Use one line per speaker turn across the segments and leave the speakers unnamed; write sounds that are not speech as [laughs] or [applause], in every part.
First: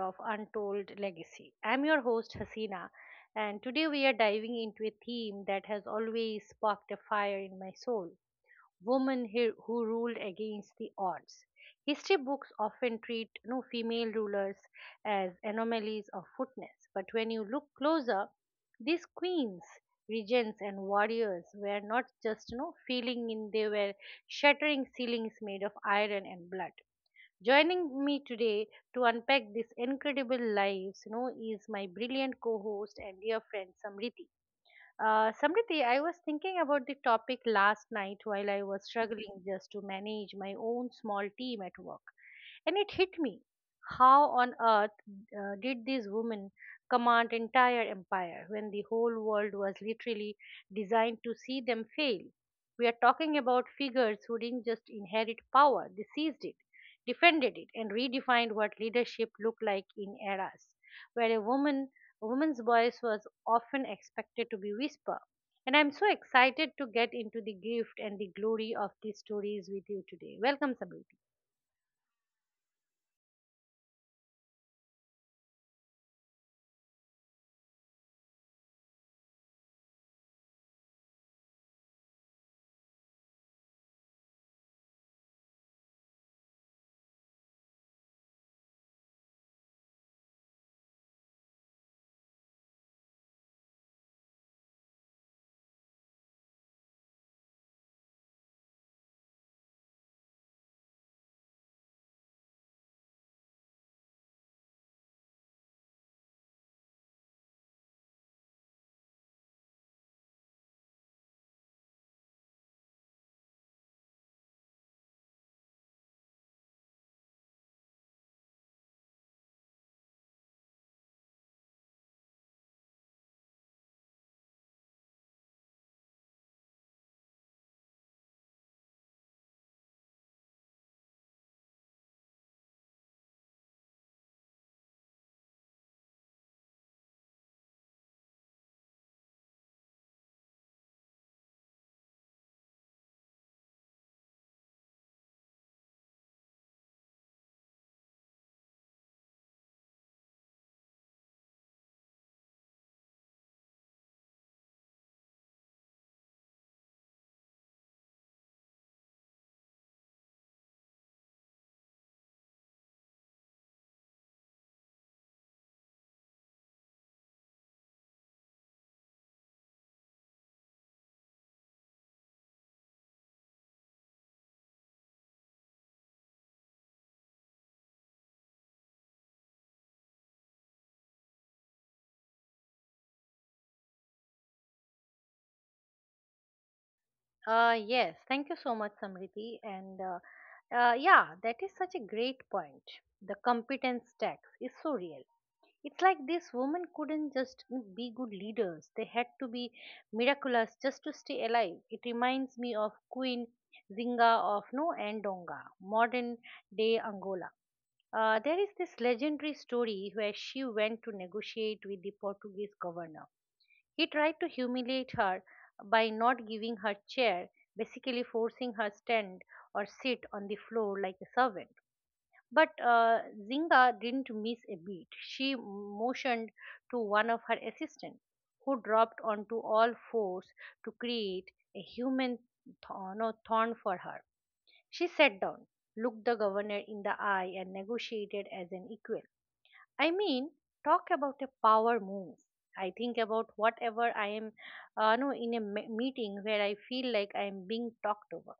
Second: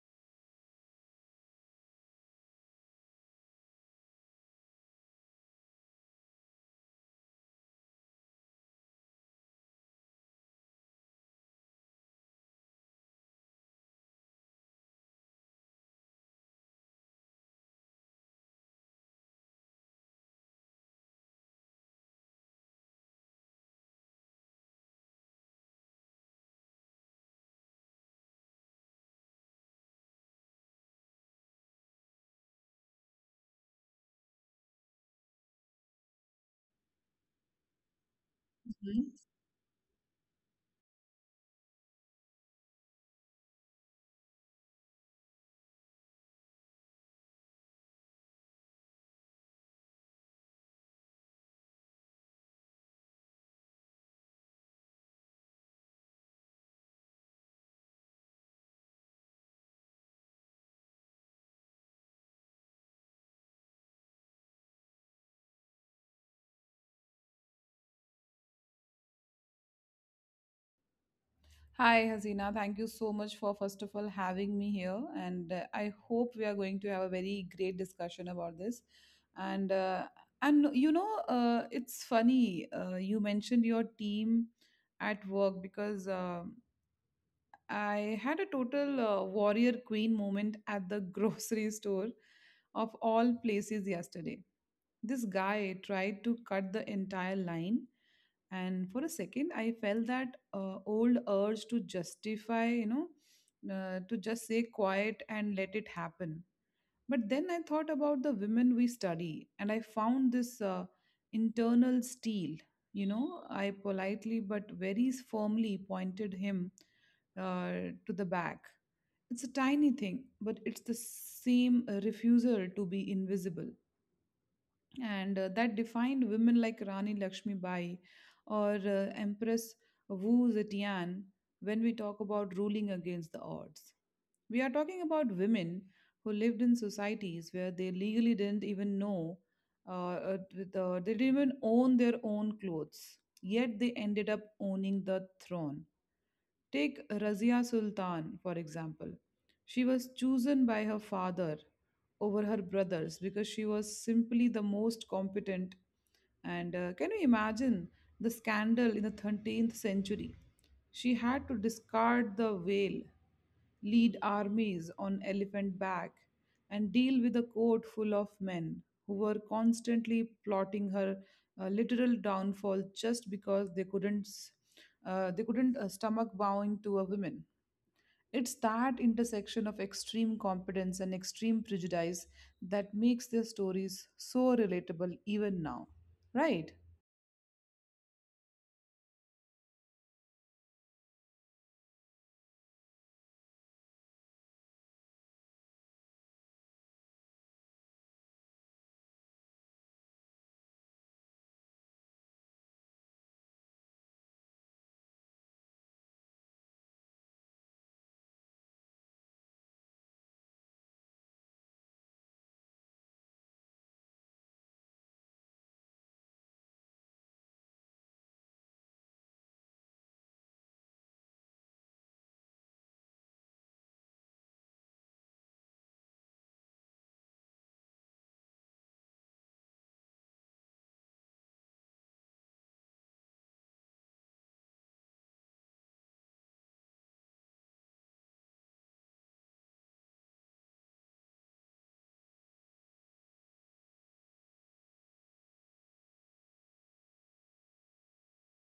of Untold Legacy. I'm your host Hasina, and today we are diving into a theme that has always sparked a fire in my soul women who ruled against the odds. History books often treat no female rulers as anomalies of footness, but when you look closer, these queens, regents, and warriors were not just no feeling in; they were shattering ceilings made of iron and blood. Joining me today to unpack this incredible lives is my brilliant co-host and dear friend Samriti. Samriti, I was thinking about the topic last night while I was
Mhm.
struggling just to manage my own small team at work. And it hit me. How on earth did these women command entire empire when the whole world was literally designed to see them fail? We are talking about figures who didn't just inherit power, they seized it, defended it, and redefined what leadership looked like in eras where a woman's voice was often expected to be whisper. And I'm so excited to get into the gift and the glory of these stories with you today. Welcome, Samriti.
Hi, Hasina. Thank you so much for, first of all, having me here. And I hope we are going to have a very great discussion about this. And, uh, it's funny, you mentioned your team at work because I had a total warrior queen moment at the [laughs] grocery store of all places yesterday. This guy tried to cut the entire line, and for a second, I felt that old urge to justify, to just say quiet and let it happen. But then I thought about the women we study, and I found this internal steel. You know, I politely but very firmly pointed him to the back. It's a tiny thing, but it's the same refusal to be invisible and that defined women like Rani Lakshmi Bai or Empress Wu Zetian when we talk about ruling against the odds. We are talking about women who lived in societies where they legally didn't even know, they didn't even own their own clothes, yet they ended up owning the throne. Take Razia Sultan, for example. She was chosen by her father over her brothers because she was simply the most competent. And can you imagine the scandal in the 13th century? She had to discard the veil, lead armies on elephant back, and deal with a court full of men who were constantly plotting her literal downfall just because they couldn't stomach bowing to a woman. It's that intersection of extreme competence and extreme prejudice that makes their stories so relatable even now, right?
Yes, thank you so much, Samriti. And yeah, that is such a great point. The competence tax is so real. It's like these women couldn't just be good leaders, they had to be miraculous just to stay alive. It reminds me of Queen Zinga of No Ndonga, modern day Angola. There is this legendary story where she went to negotiate with the Portuguese governor. He tried to humiliate her by not giving her chair, basically forcing her stand or sit on the floor like a servant. But Zinga didn't miss a beat. She motioned to one of her assistants, who dropped onto all fours to create a human thorn, no, thorn for her. She sat down, looked the governor in the eye, and negotiated as an equal. I mean, talk about a power move. I think about whatever I am, no, in a meeting where I feel like I am being talked over.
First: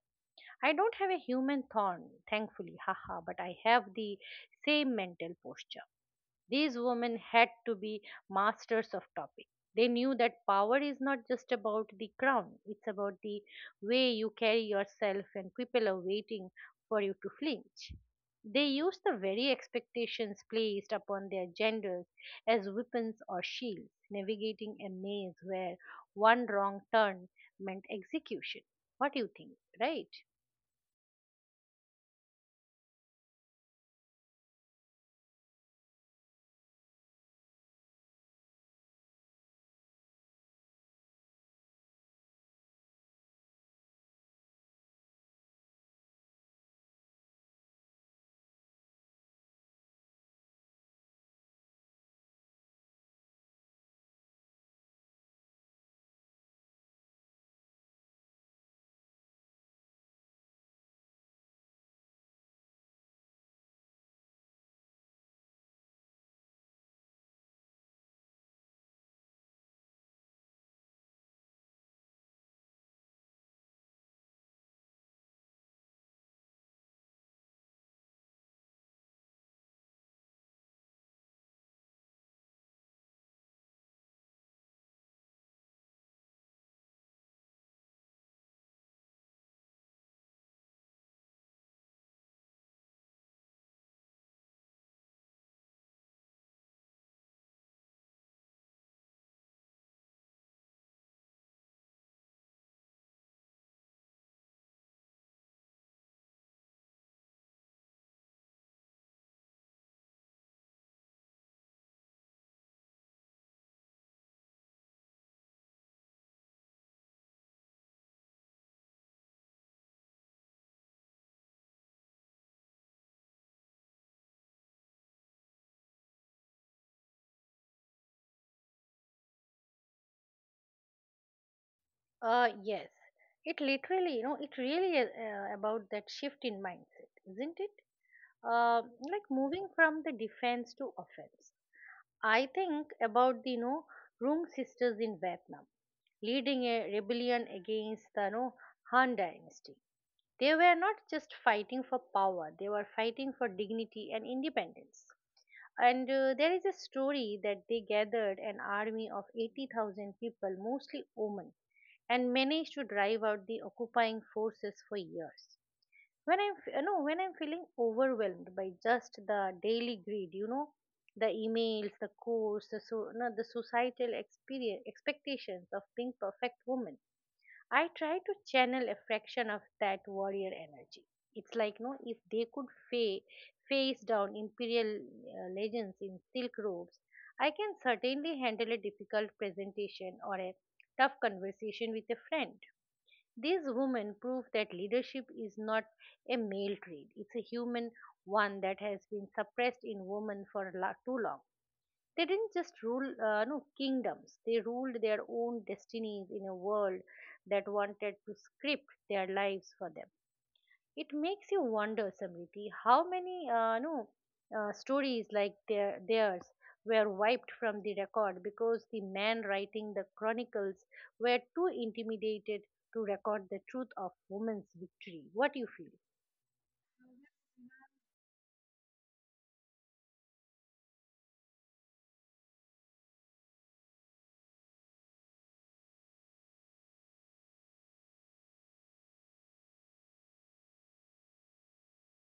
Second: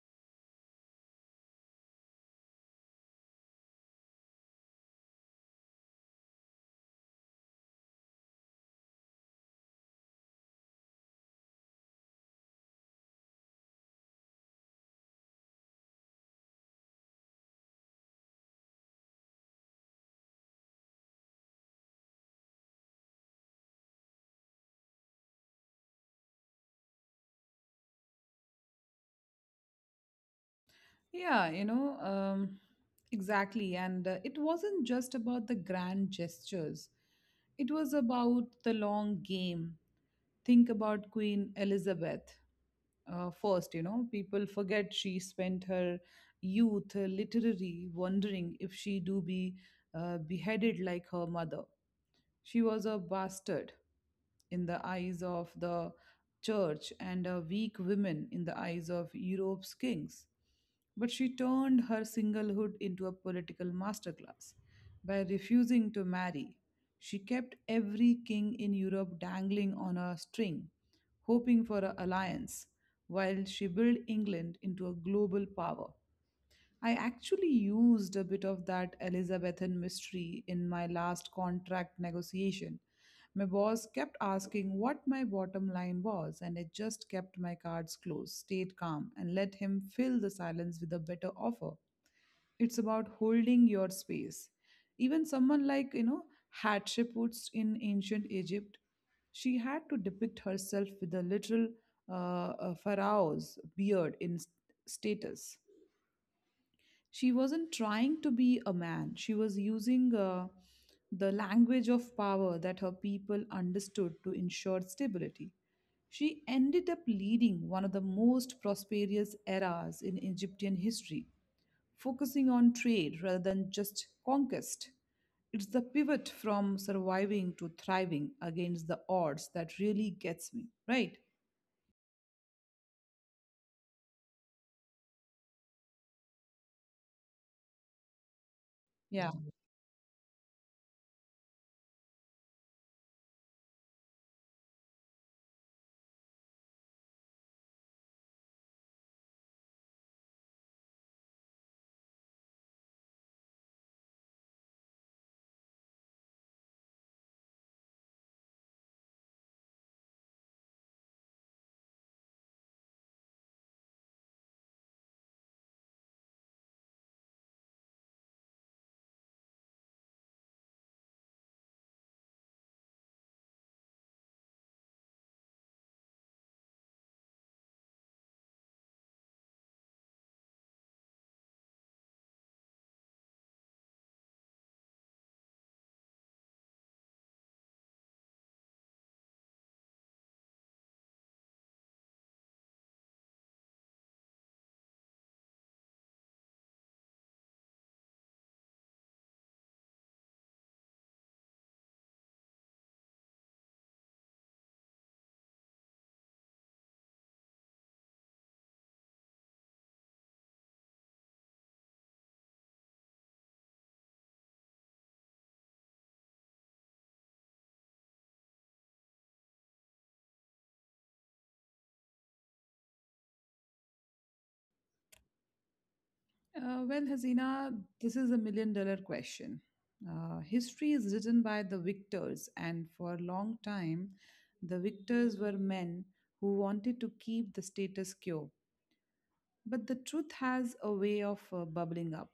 I don't have a human thorn, thankfully, [laughs] haha, but I have the same mental posture. These women had to be masters of topic. They knew that power is not just about the crown, it's about the way you carry yourself, and people are waiting for you to flinch. They used the very expectations placed upon their genders as weapons or shields, navigating a maze where one wrong turn meant execution. What do you think, right?
Yeah, you know, exactly. And it wasn't just about the grand gestures, it was about the long game. Think about Queen Elizabeth first, you know, people forget she spent her youth literally wondering if she do be beheaded like her mother. She was a bastard in the eyes of the church and a weak woman in the eyes of Europe's kings. But she turned her singlehood into a political masterclass by refusing to marry. She kept every king in Europe dangling on a string, hoping for an alliance, while she built England into a global power. I actually used a bit of that Elizabethan mystery in my last contract negotiation. My boss kept asking what my bottom line was, and I just kept my cards close, stayed calm, and let him fill the silence with a better offer. It's about holding your space. Even someone like, you know, Hatshepsut in ancient Egypt, she had to depict herself with a literal pharaoh's beard in status. She wasn't trying to be a man. She was using the language of power that her people understood to ensure stability. She ended up leading one of the most prosperous eras in Egyptian history, focusing on trade rather than just conquest. It's the pivot from.
Yes, it literally, you know, it really is about that shift in mindset, isn't it? Uh, like moving from the defense to offense. I think about the Rung sisters in Vietnam, leading a rebellion against the Han dynasty. They were not just fighting for power; they were fighting for dignity and independence. And there is a story that they gathered an army of 80,000 people, mostly women, and managed to drive out the occupying forces for years. When I'm, f- you know, when I'm feeling overwhelmed by just the daily greed, you know, the emails, the course, the, so, no, the societal experience, expectations of being perfect women, I try to channel a fraction of that warrior energy. It's like, no, if they could face down imperial legends in silk robes, I can certainly handle a difficult presentation or a tough conversation with a friend. These women prove that leadership is not a male trait, it's a human one that has been suppressed in women for too long. They didn't just rule no kingdoms; they ruled their own destinies in a world that wanted to script their lives for them. It makes you wonder, Samriti, how many no stories like theirs were wiped from the record because the men writing the chronicles were too intimidated to record the truth of women's victory. What do you feel?
Well, Hazina, this is a million dollar question. History is written by the victors, and for a long time, the victors were men who wanted to keep the status quo. But the truth has a way of bubbling up.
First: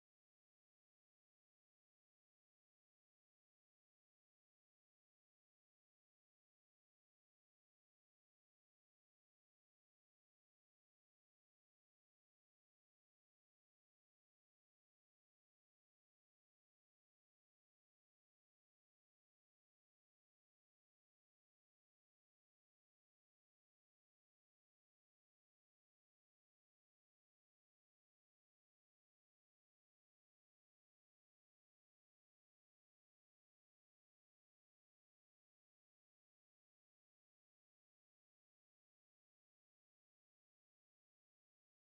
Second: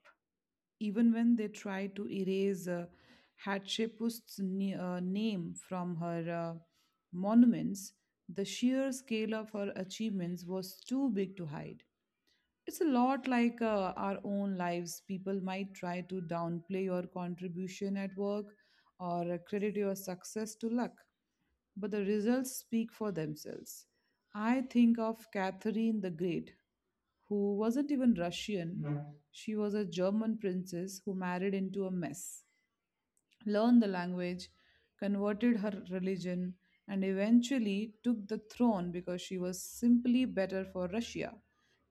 Even when they try to erase Hatshepsut's name from her monuments, the sheer scale of her achievements was too big to hide. It's a lot like our own lives. People might try to downplay your contribution at work or credit your success to luck, but the results speak for themselves. I think of Catherine the Great, who wasn't even Russian. She was a German princess who married into a mess, learned the language, converted her religion, and eventually took the throne because she was simply better for Russia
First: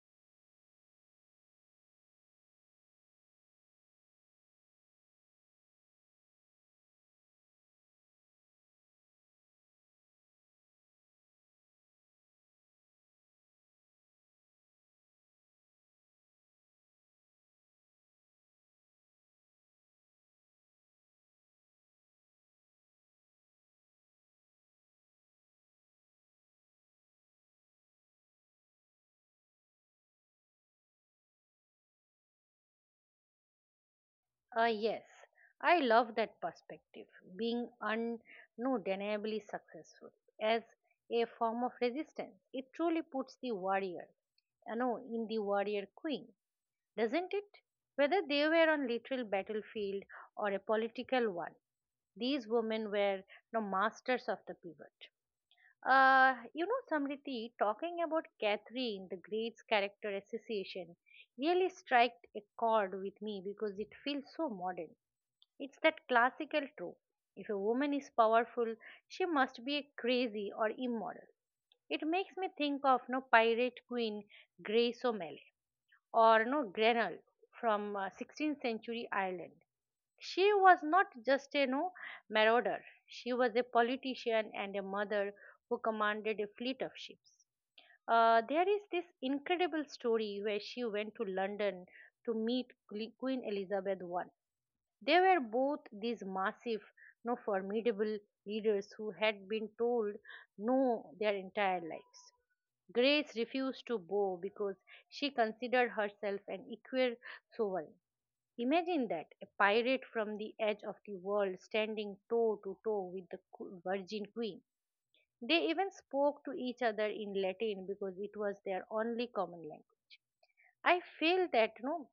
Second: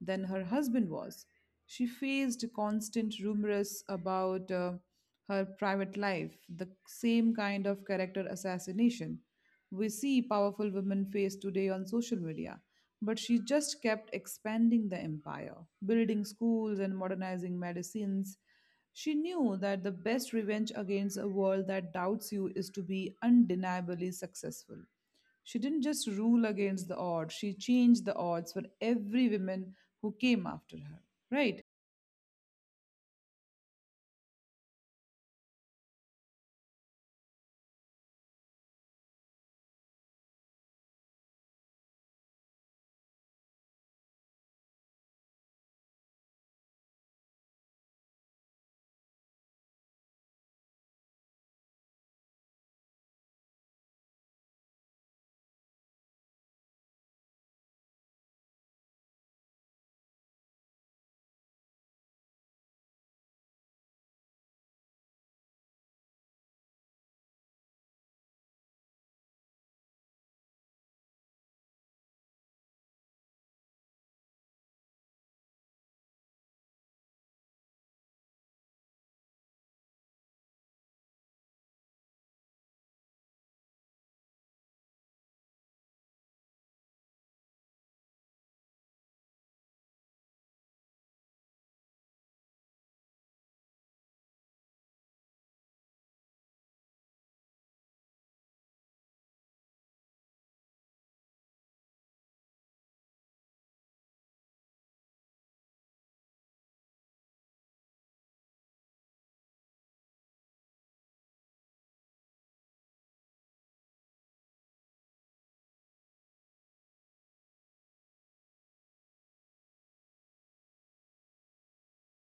than her husband was. She faced constant rumors about her private life, the same kind of character assassination we see powerful women face today on social media. But she just kept expanding the empire, building schools and modernizing medicines. She knew that the best revenge against a world that doubts you is to be undeniably successful. She didn't just rule against the odds, she changed the odds for every woman who came after her. Right?
Yes, I love that perspective. Being undeniably successful as a form of resistance, it truly puts the warrior, you know, in the warrior queen, doesn't it? Whether they were on literal battlefield or a political one, these women were the masters of the pivot. Samriti, talking about Catherine, the Great's character association, really struck a chord with me because it feels so modern. It's that classical trope. If a woman is powerful, she must be crazy or immoral. It makes me think of no pirate queen Grace O'Malley or no Grenell from 16th century Ireland. She was not just a no marauder. She was a politician and a mother who commanded a fleet of ships. There is this incredible story where she went to London to meet Queen Elizabeth I. They were both these massive, no formidable leaders who had been told no their entire lives. Grace refused to bow because she considered herself an equal sovereign. Imagine that a pirate from the edge of the world standing toe to toe with the Virgin Queen. They even spoke to each other in Latin because it was their only common language. I feel that no,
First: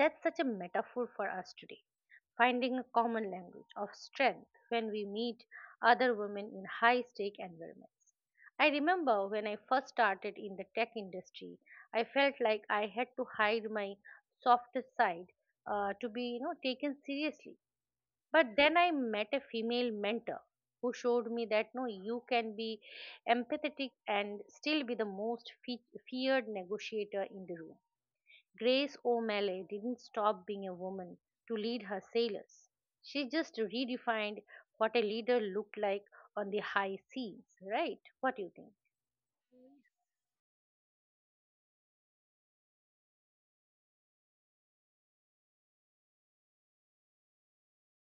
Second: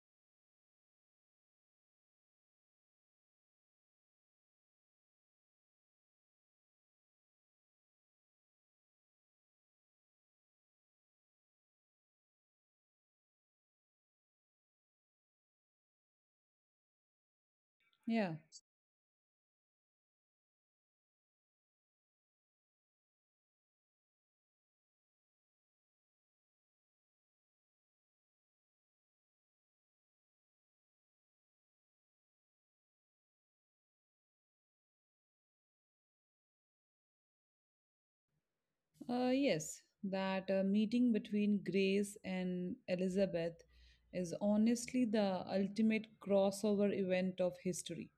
that's such a metaphor for us today finding a common language of strength when we meet other women in high stake environments. I remember when I first started in the tech industry, I felt like I had to hide my softest side to be you know taken seriously.
Yeah.
But then I met a female mentor who showed me that no you can be empathetic and still be the most feared negotiator in the room. Grace O'Malley didn't stop being a woman to lead her sailors. She just redefined what a leader looked like on the high seas, right? What do you think?
Yes, that meeting between Grace and Elizabeth is honestly the ultimate crossover event of history.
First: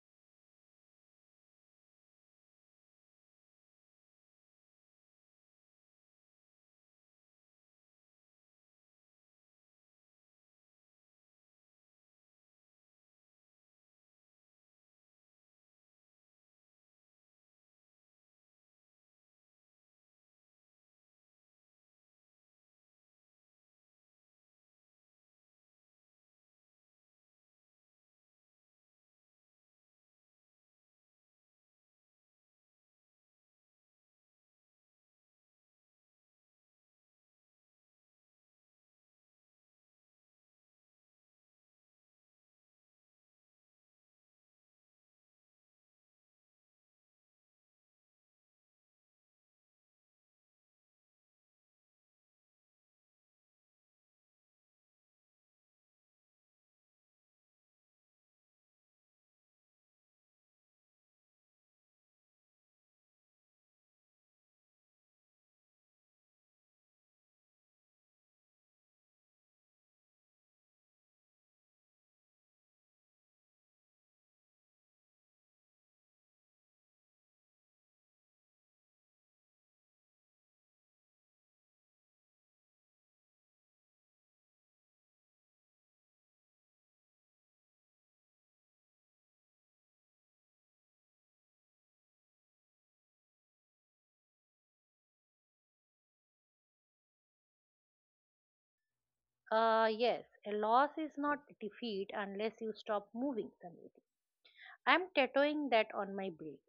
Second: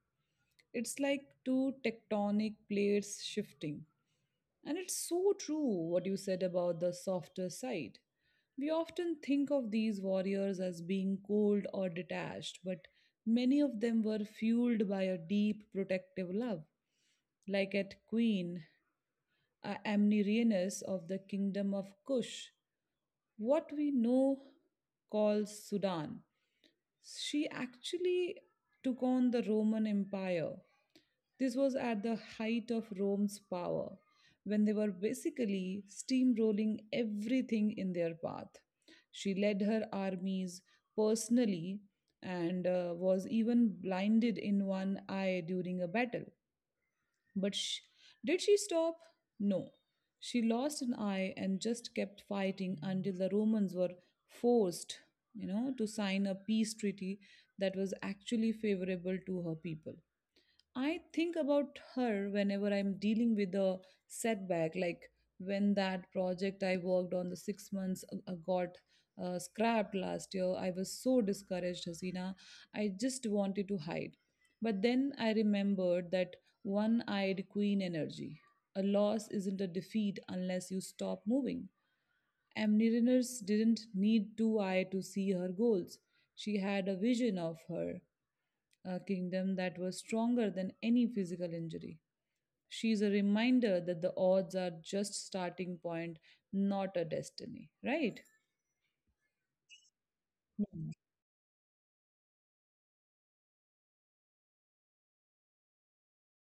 It's like two tectonic plates shifting. And it's so true what you said about the softer side. We often think of these warriors as being cold or detached, but many of them were fueled by a deep protective love, like at Queen Amnirinus of the Kingdom of Kush, what we know call Sudan. She actually took on the Roman Empire. This was at the height of Rome's power, when they were basically steamrolling everything in their path. She led her armies personally and was even blinded in one eye during a battle. But did she stop? No. She lost an eye and just kept fighting until the Romans were forced, you know, to sign a peace treaty that was actually favorable to her people. I think about her whenever I'm dealing with a setback, like when that project I worked on the 6 months got scrapped last year. I was so discouraged, Hasina. I just wanted to hide. But then I remembered that one eyed queen energy. A loss isn't a defeat unless you stop moving. Amniriners didn't need two eyes to see her goals. She had a vision of her, a kingdom that was stronger than any physical injury. She is a reminder that the odds are just starting point, not a destiny, right?
Yes, a loss is not defeat unless you stop moving, Samriti. I'm tattooing that on my brain.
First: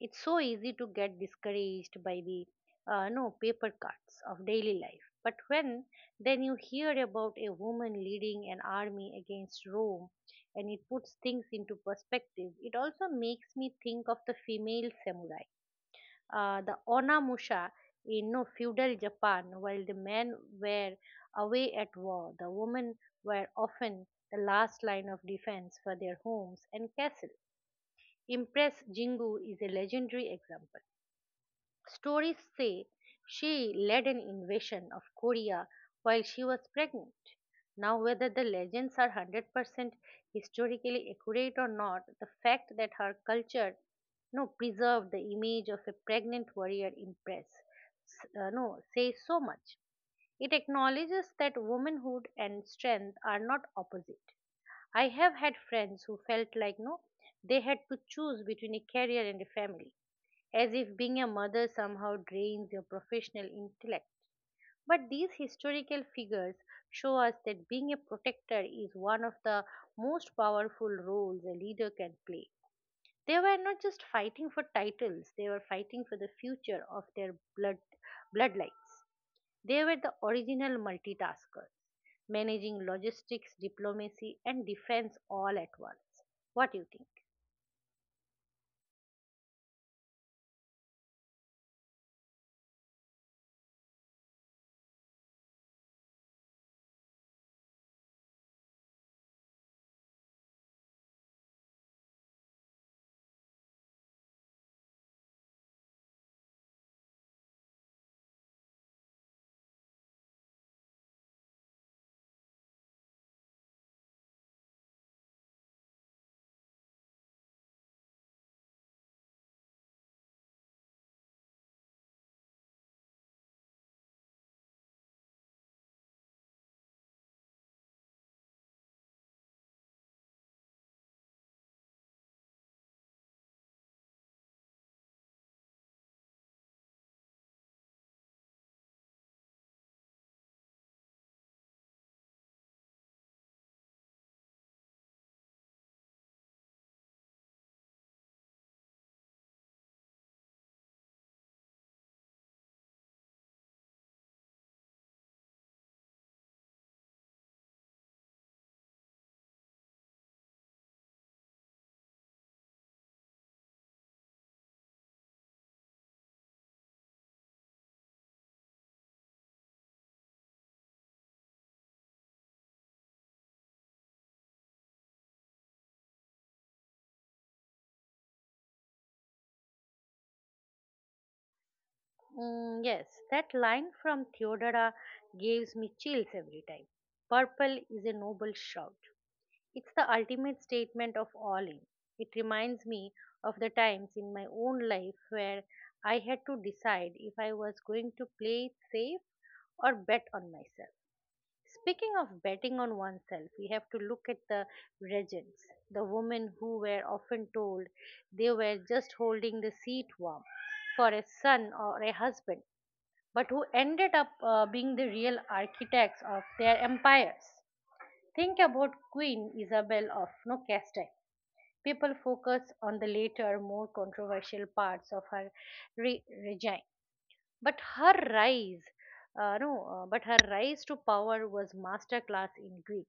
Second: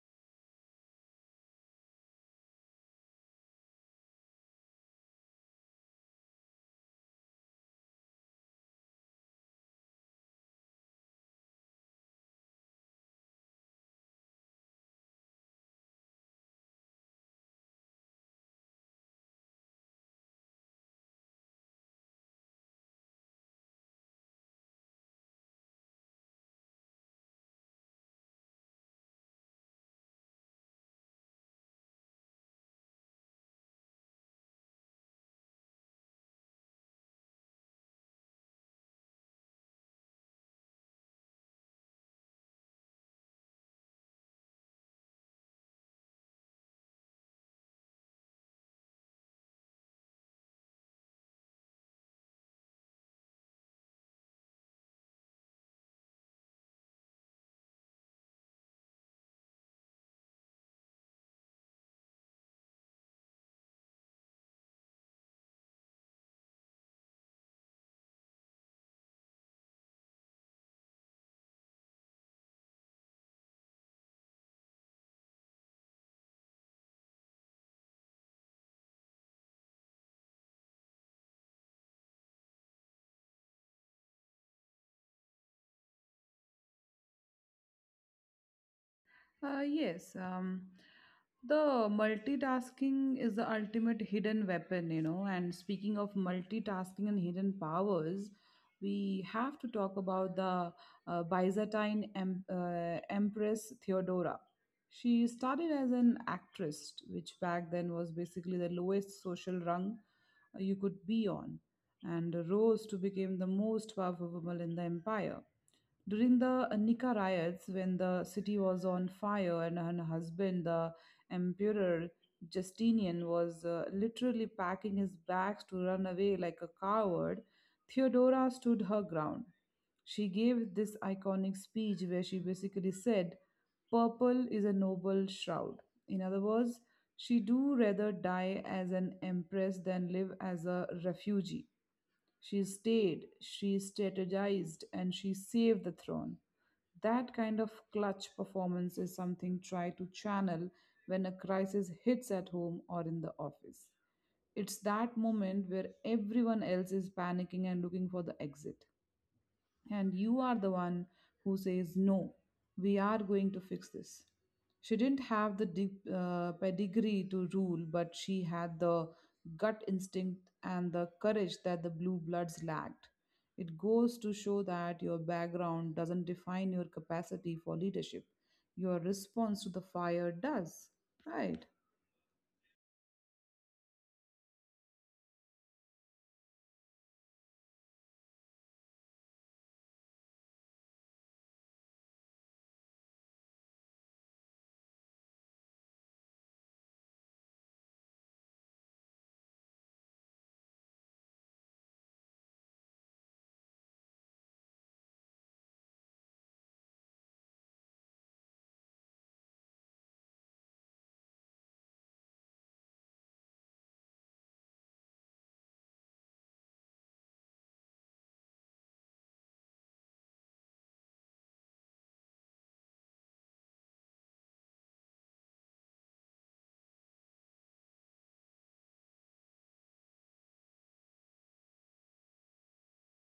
It's so easy to get discouraged by the no paper cuts of daily life. But when then you hear about a woman leading an army against Rome and it puts things into perspective, it also makes me think of the female samurai. The Onamusha in no feudal Japan, while the men were away at war, the women were often the last line of defense for their homes and castles. Impress Jingu is a legendary example. Stories say she led an invasion of Korea while she was pregnant. Now, whether the legends are 100% historically accurate or not, the fact that her culture no, preserved the image of a pregnant warrior in press no, says so much. It acknowledges that womanhood and strength are not opposite. I have had friends who felt like no, they had to choose between a career and a family as if being a mother somehow drains your professional intellect. But these historical figures show us that being a protector is one of the most powerful roles a leader can play. They were not just fighting for titles, they were fighting for the future of their bloodlines. They were the original multitaskers, managing logistics, diplomacy, and defense all at once. What do you think?
Yes, the multitasking is the ultimate hidden weapon, you know. And speaking of multitasking and hidden powers, we have to talk about the Byzantine Empress Theodora. She started as an actress, which back then was basically the lowest social rung you could be on, and rose to become the most powerful woman in the empire. During the Nika riots, when the city was on fire and her husband, the Emperor Justinian, was literally packing his bags to run away like a coward, Theodora stood her ground. She gave this iconic speech where she basically said, Purple is a noble shroud. In other words, she do rather die as an empress than live as a refugee. She stayed, she strategized, and she saved the throne. That kind of clutch performance is something try to channel when a crisis hits at home or in the office. It's that moment where everyone else is panicking and looking for the exit. And you are the one who says, No, we are going to fix this. She didn't have the deep, pedigree to rule, but she had the gut instinct and the courage that the blue bloods lacked. It goes to show that your background doesn't define your capacity for leadership, your response to the fire does. Right.
Mm, yes, that line from Theodora gives me chills every time. Purple is a noble shroud. It's the ultimate statement of all in. It reminds me of the times in my own life where I had to decide if I was going to play it safe or bet on myself. Speaking of betting on oneself, we have to look at the regents, the women who were often told they were just holding the seat warm for a son or a husband but who ended up being the real architects of their empires. Think about Queen Isabel of no Castile. People focus on the later, more controversial parts of her regime, but her rise, no, but her rise to power was masterclass in Greek.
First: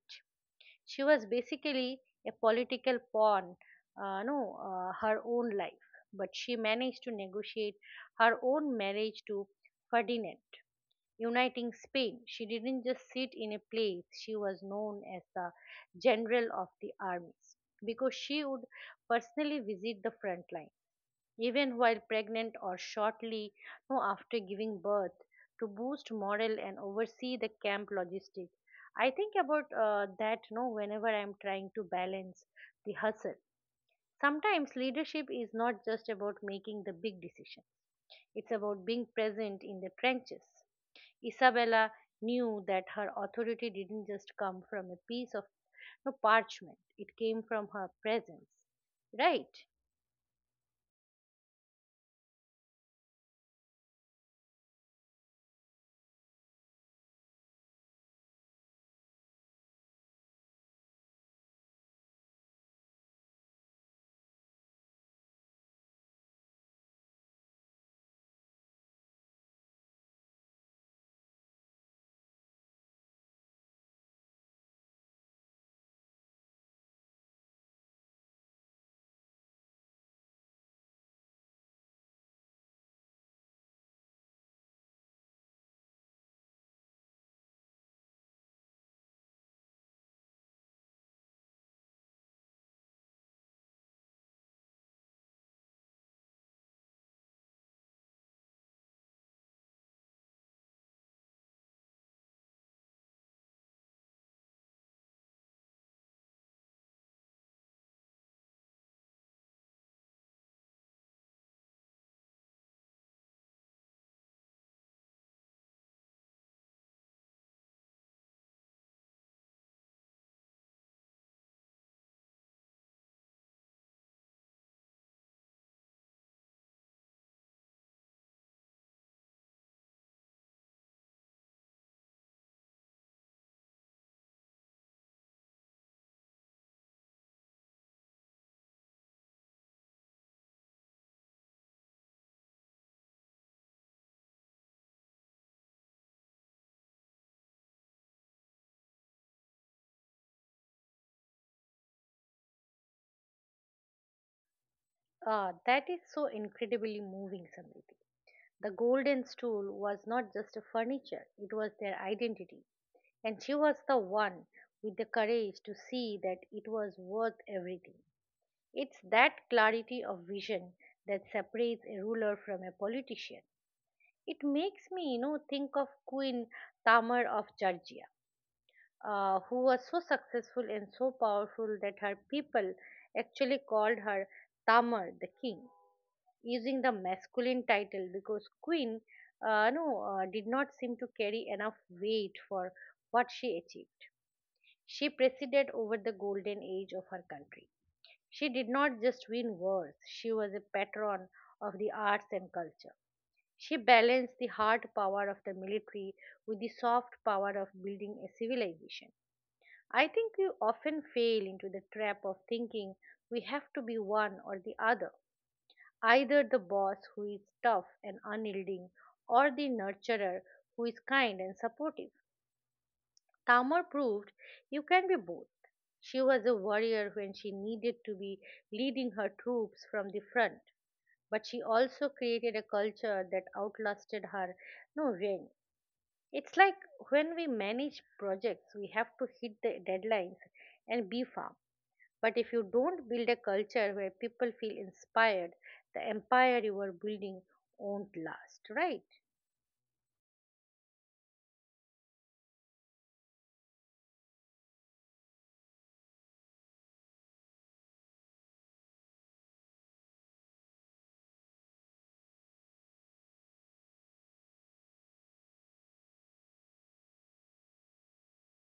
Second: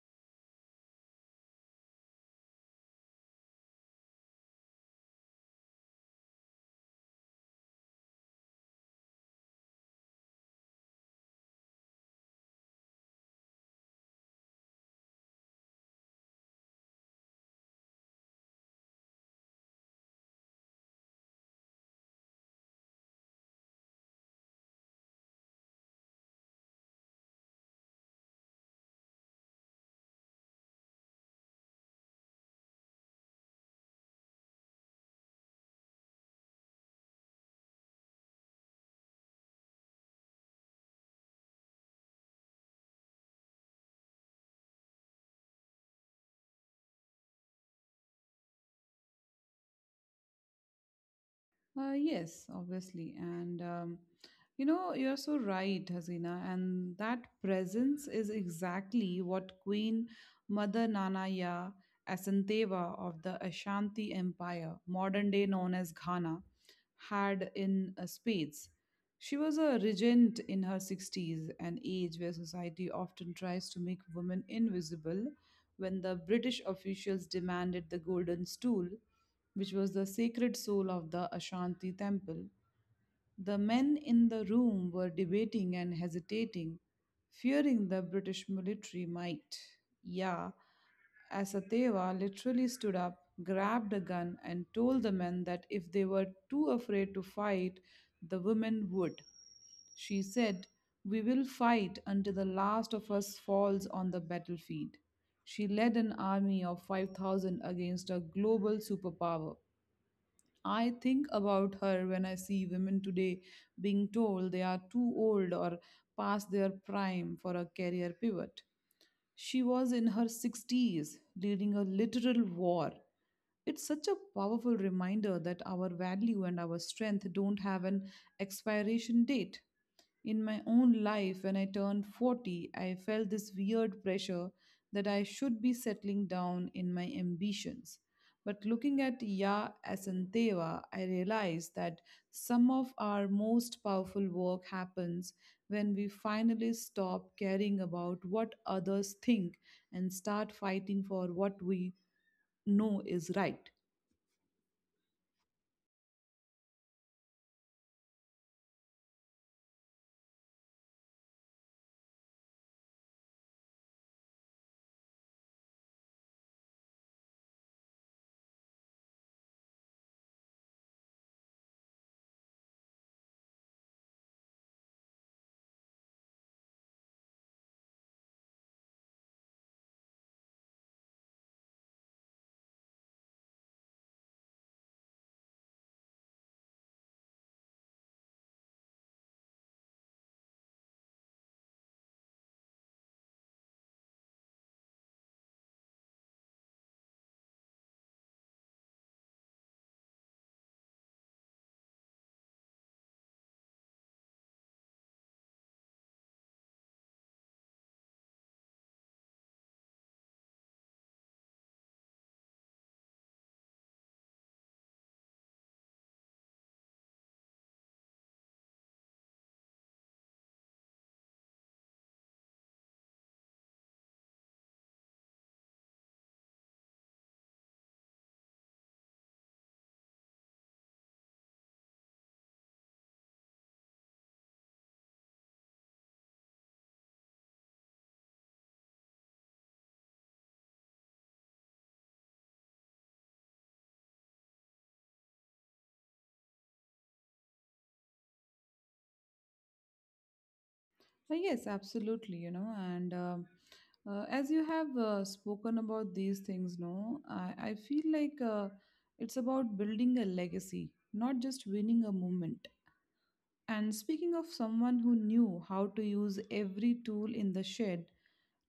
She was basically a political pawn, no, her own life, but she managed to negotiate her own marriage to Ferdinand uniting Spain. She didn't just sit in a place, she was known as the general of the armies because she would personally visit the front line, even while pregnant or shortly no, after giving birth, to boost morale and oversee the camp logistics. I think about that no, whenever I'm trying to balance the hustle. Sometimes leadership is not just about making the big decision. It's about being present in the trenches. Isabella knew that her authority didn't just come from a piece of no, parchment, it came from her presence. Right.
Yes, obviously. And you know, you're so right, Hasina. And that presence is exactly what Queen Mother Nanaya Asanteva of the Ashanti Empire, modern day known as Ghana, had in spades. She was a regent in her 60s, an age where society often tries to make women invisible when the British officials demanded the golden stool, which was the sacred soul of the Ashanti temple. The men in the room were debating and hesitating, fearing the British military might. Yeah, Asateva literally stood up, grabbed a gun, and told the men that if they were too afraid to fight, the women would. She said, We will fight until the last of us falls on the battlefield. She led an army of 5,000 against a global superpower. I think about her when I see women today being told they are too old or past their prime for a career pivot. She was in her 60s, leading a literal war. It's such a powerful reminder that our value and our strength don't have an expiration date. In my own life, when I turned 40, I felt this weird pressure that I should be settling down in my ambitions. But looking at Ya Asanteva, I realized that some of our most powerful work happens when we finally stop caring about what others think and start fighting for what we know is right.
Ah, that is so incredibly moving, Samriti. The golden stool was not just a furniture, it was their identity. And she was the one with the courage to see that it was worth everything. It's that clarity of vision that separates a ruler from a politician. It makes me, think of Queen Tamar of Georgia, who was so successful and so powerful that her people actually called her Tamar the King, using the masculine title because Queen, no, did not seem to carry enough weight for what she achieved. She presided over the golden age of her country. She did not just win wars; she was a patron of the arts and culture. She balanced the hard power of the military with the soft power of building a civilization. I think we often fail into the trap of thinking we have to be one or the other, either the boss who is tough and unyielding or the nurturer who is kind and supportive. Tamar proved you can be both. She was a warrior when she needed to be leading her troops from the front, but she also created a culture that outlasted her no reign. It's like when we manage projects, we have to hit the deadlines and be firm. But if you don't build a culture where people feel inspired, the empire you are building won't last, right?
Yes, absolutely, you know, and as you have spoken about these things, no, I feel like it's about building a legacy, not just winning a moment. And speaking of someone who knew how to use every tool in the shed,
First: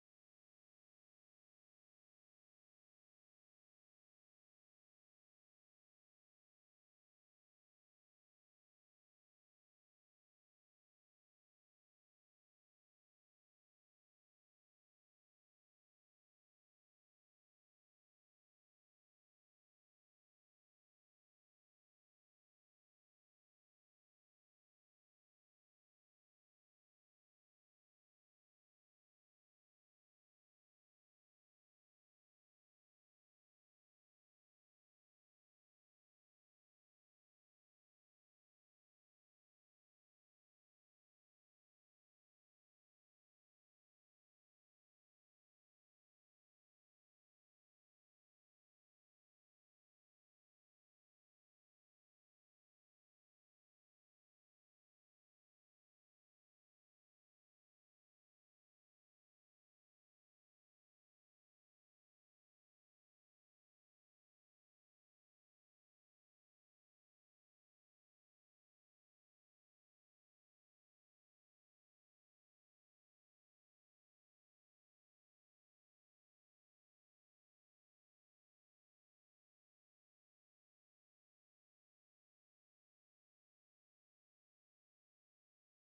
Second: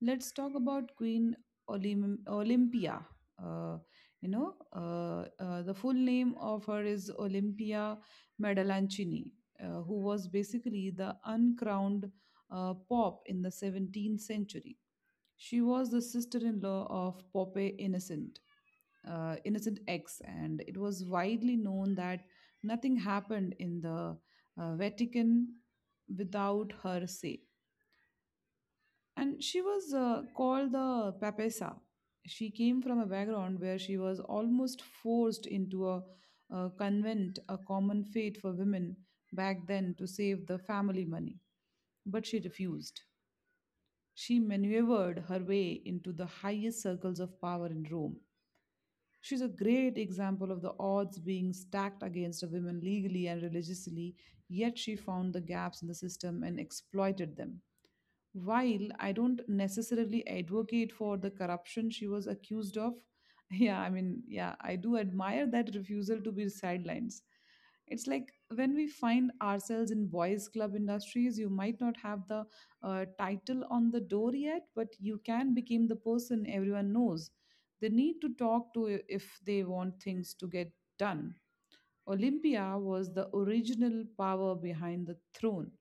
let's talk about Queen Olympia. Uh, the full name of her is Olympia Medalanchini, who was basically the uncrowned pop in the 17th century. She was the sister in law of Pope Innocent, innocent eggs, and it was widely known that nothing happened in the Vatican without her say. And she was called the Papessa. She came from a background where she was almost forced into a convent, a common fate for women back then to save the family money, but she refused. She maneuvered her way into the highest circles of power in Rome. She's a great example of the odds being stacked against a woman legally and religiously, yet she found the gaps in the system and exploited them. While I don't necessarily advocate for the corruption she was accused of, [laughs] yeah, I mean, yeah, I do admire that refusal to be sidelines. It's like when we find ourselves in boys' club industries, you might not have the title on the door yet, but you can become the person everyone knows. They need to talk to if they want things to get done. Olympia was the original power behind the throne,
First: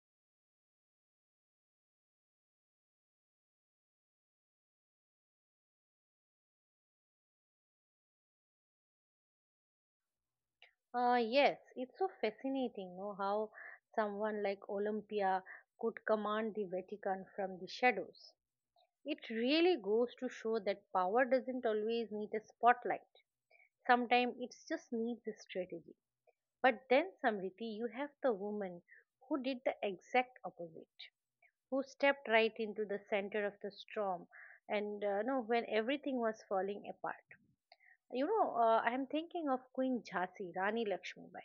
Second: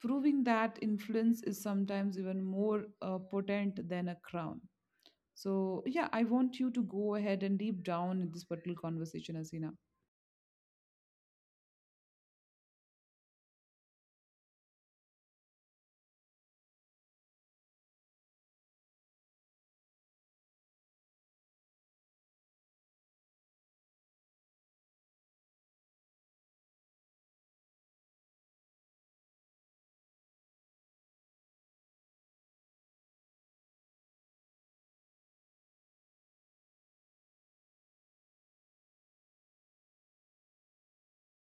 proving that influence is sometimes even more potent than a crown. So, yeah, I want you to go ahead and deep down in this particular conversation, Asina.
Yes, it's so fascinating, no, how someone like Olympia could command the Vatican from the shadows. It really goes to show that power doesn't always need a spotlight. Sometimes it just needs a strategy. But then, Samriti, you have the woman who did the exact opposite, who stepped right into the center of the storm, and no, when everything was falling apart. I am thinking of Queen Jhansi, Rani Lakshmibai.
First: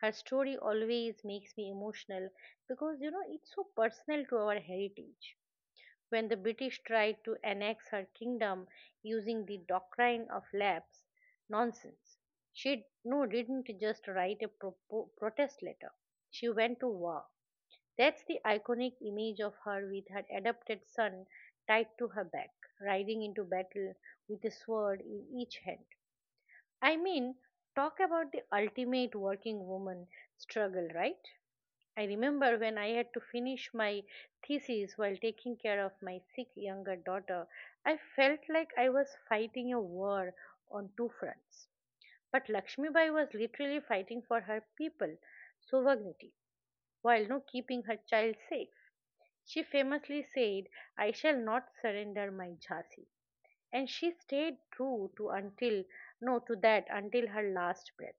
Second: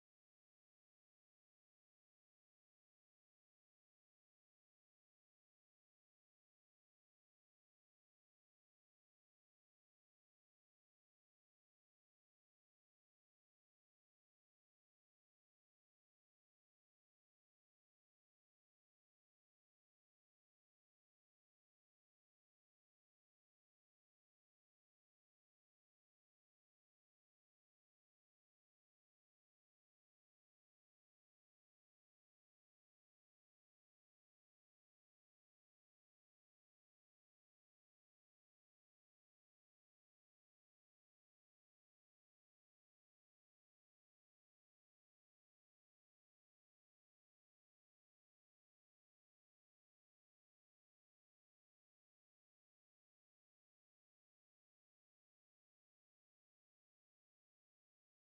Her story always makes me emotional because it's so personal to our heritage when the British tried to annex her kingdom using the doctrine of lapse nonsense. She didn't just write a protest letter. She went to war. That's the iconic image of her with her adopted son tied to her back, riding into battle with a sword in each hand. I mean, talk about the ultimate working woman struggle, right? I remember when I had to finish my thesis while taking care of my sick younger daughter, I felt like I was fighting a war on two fronts. But Lakshmibai was literally fighting for her people, sovereignty, while no keeping her child safe. She famously said, I shall not surrender my Jhansi. And she stayed true to until no to that until her last breath.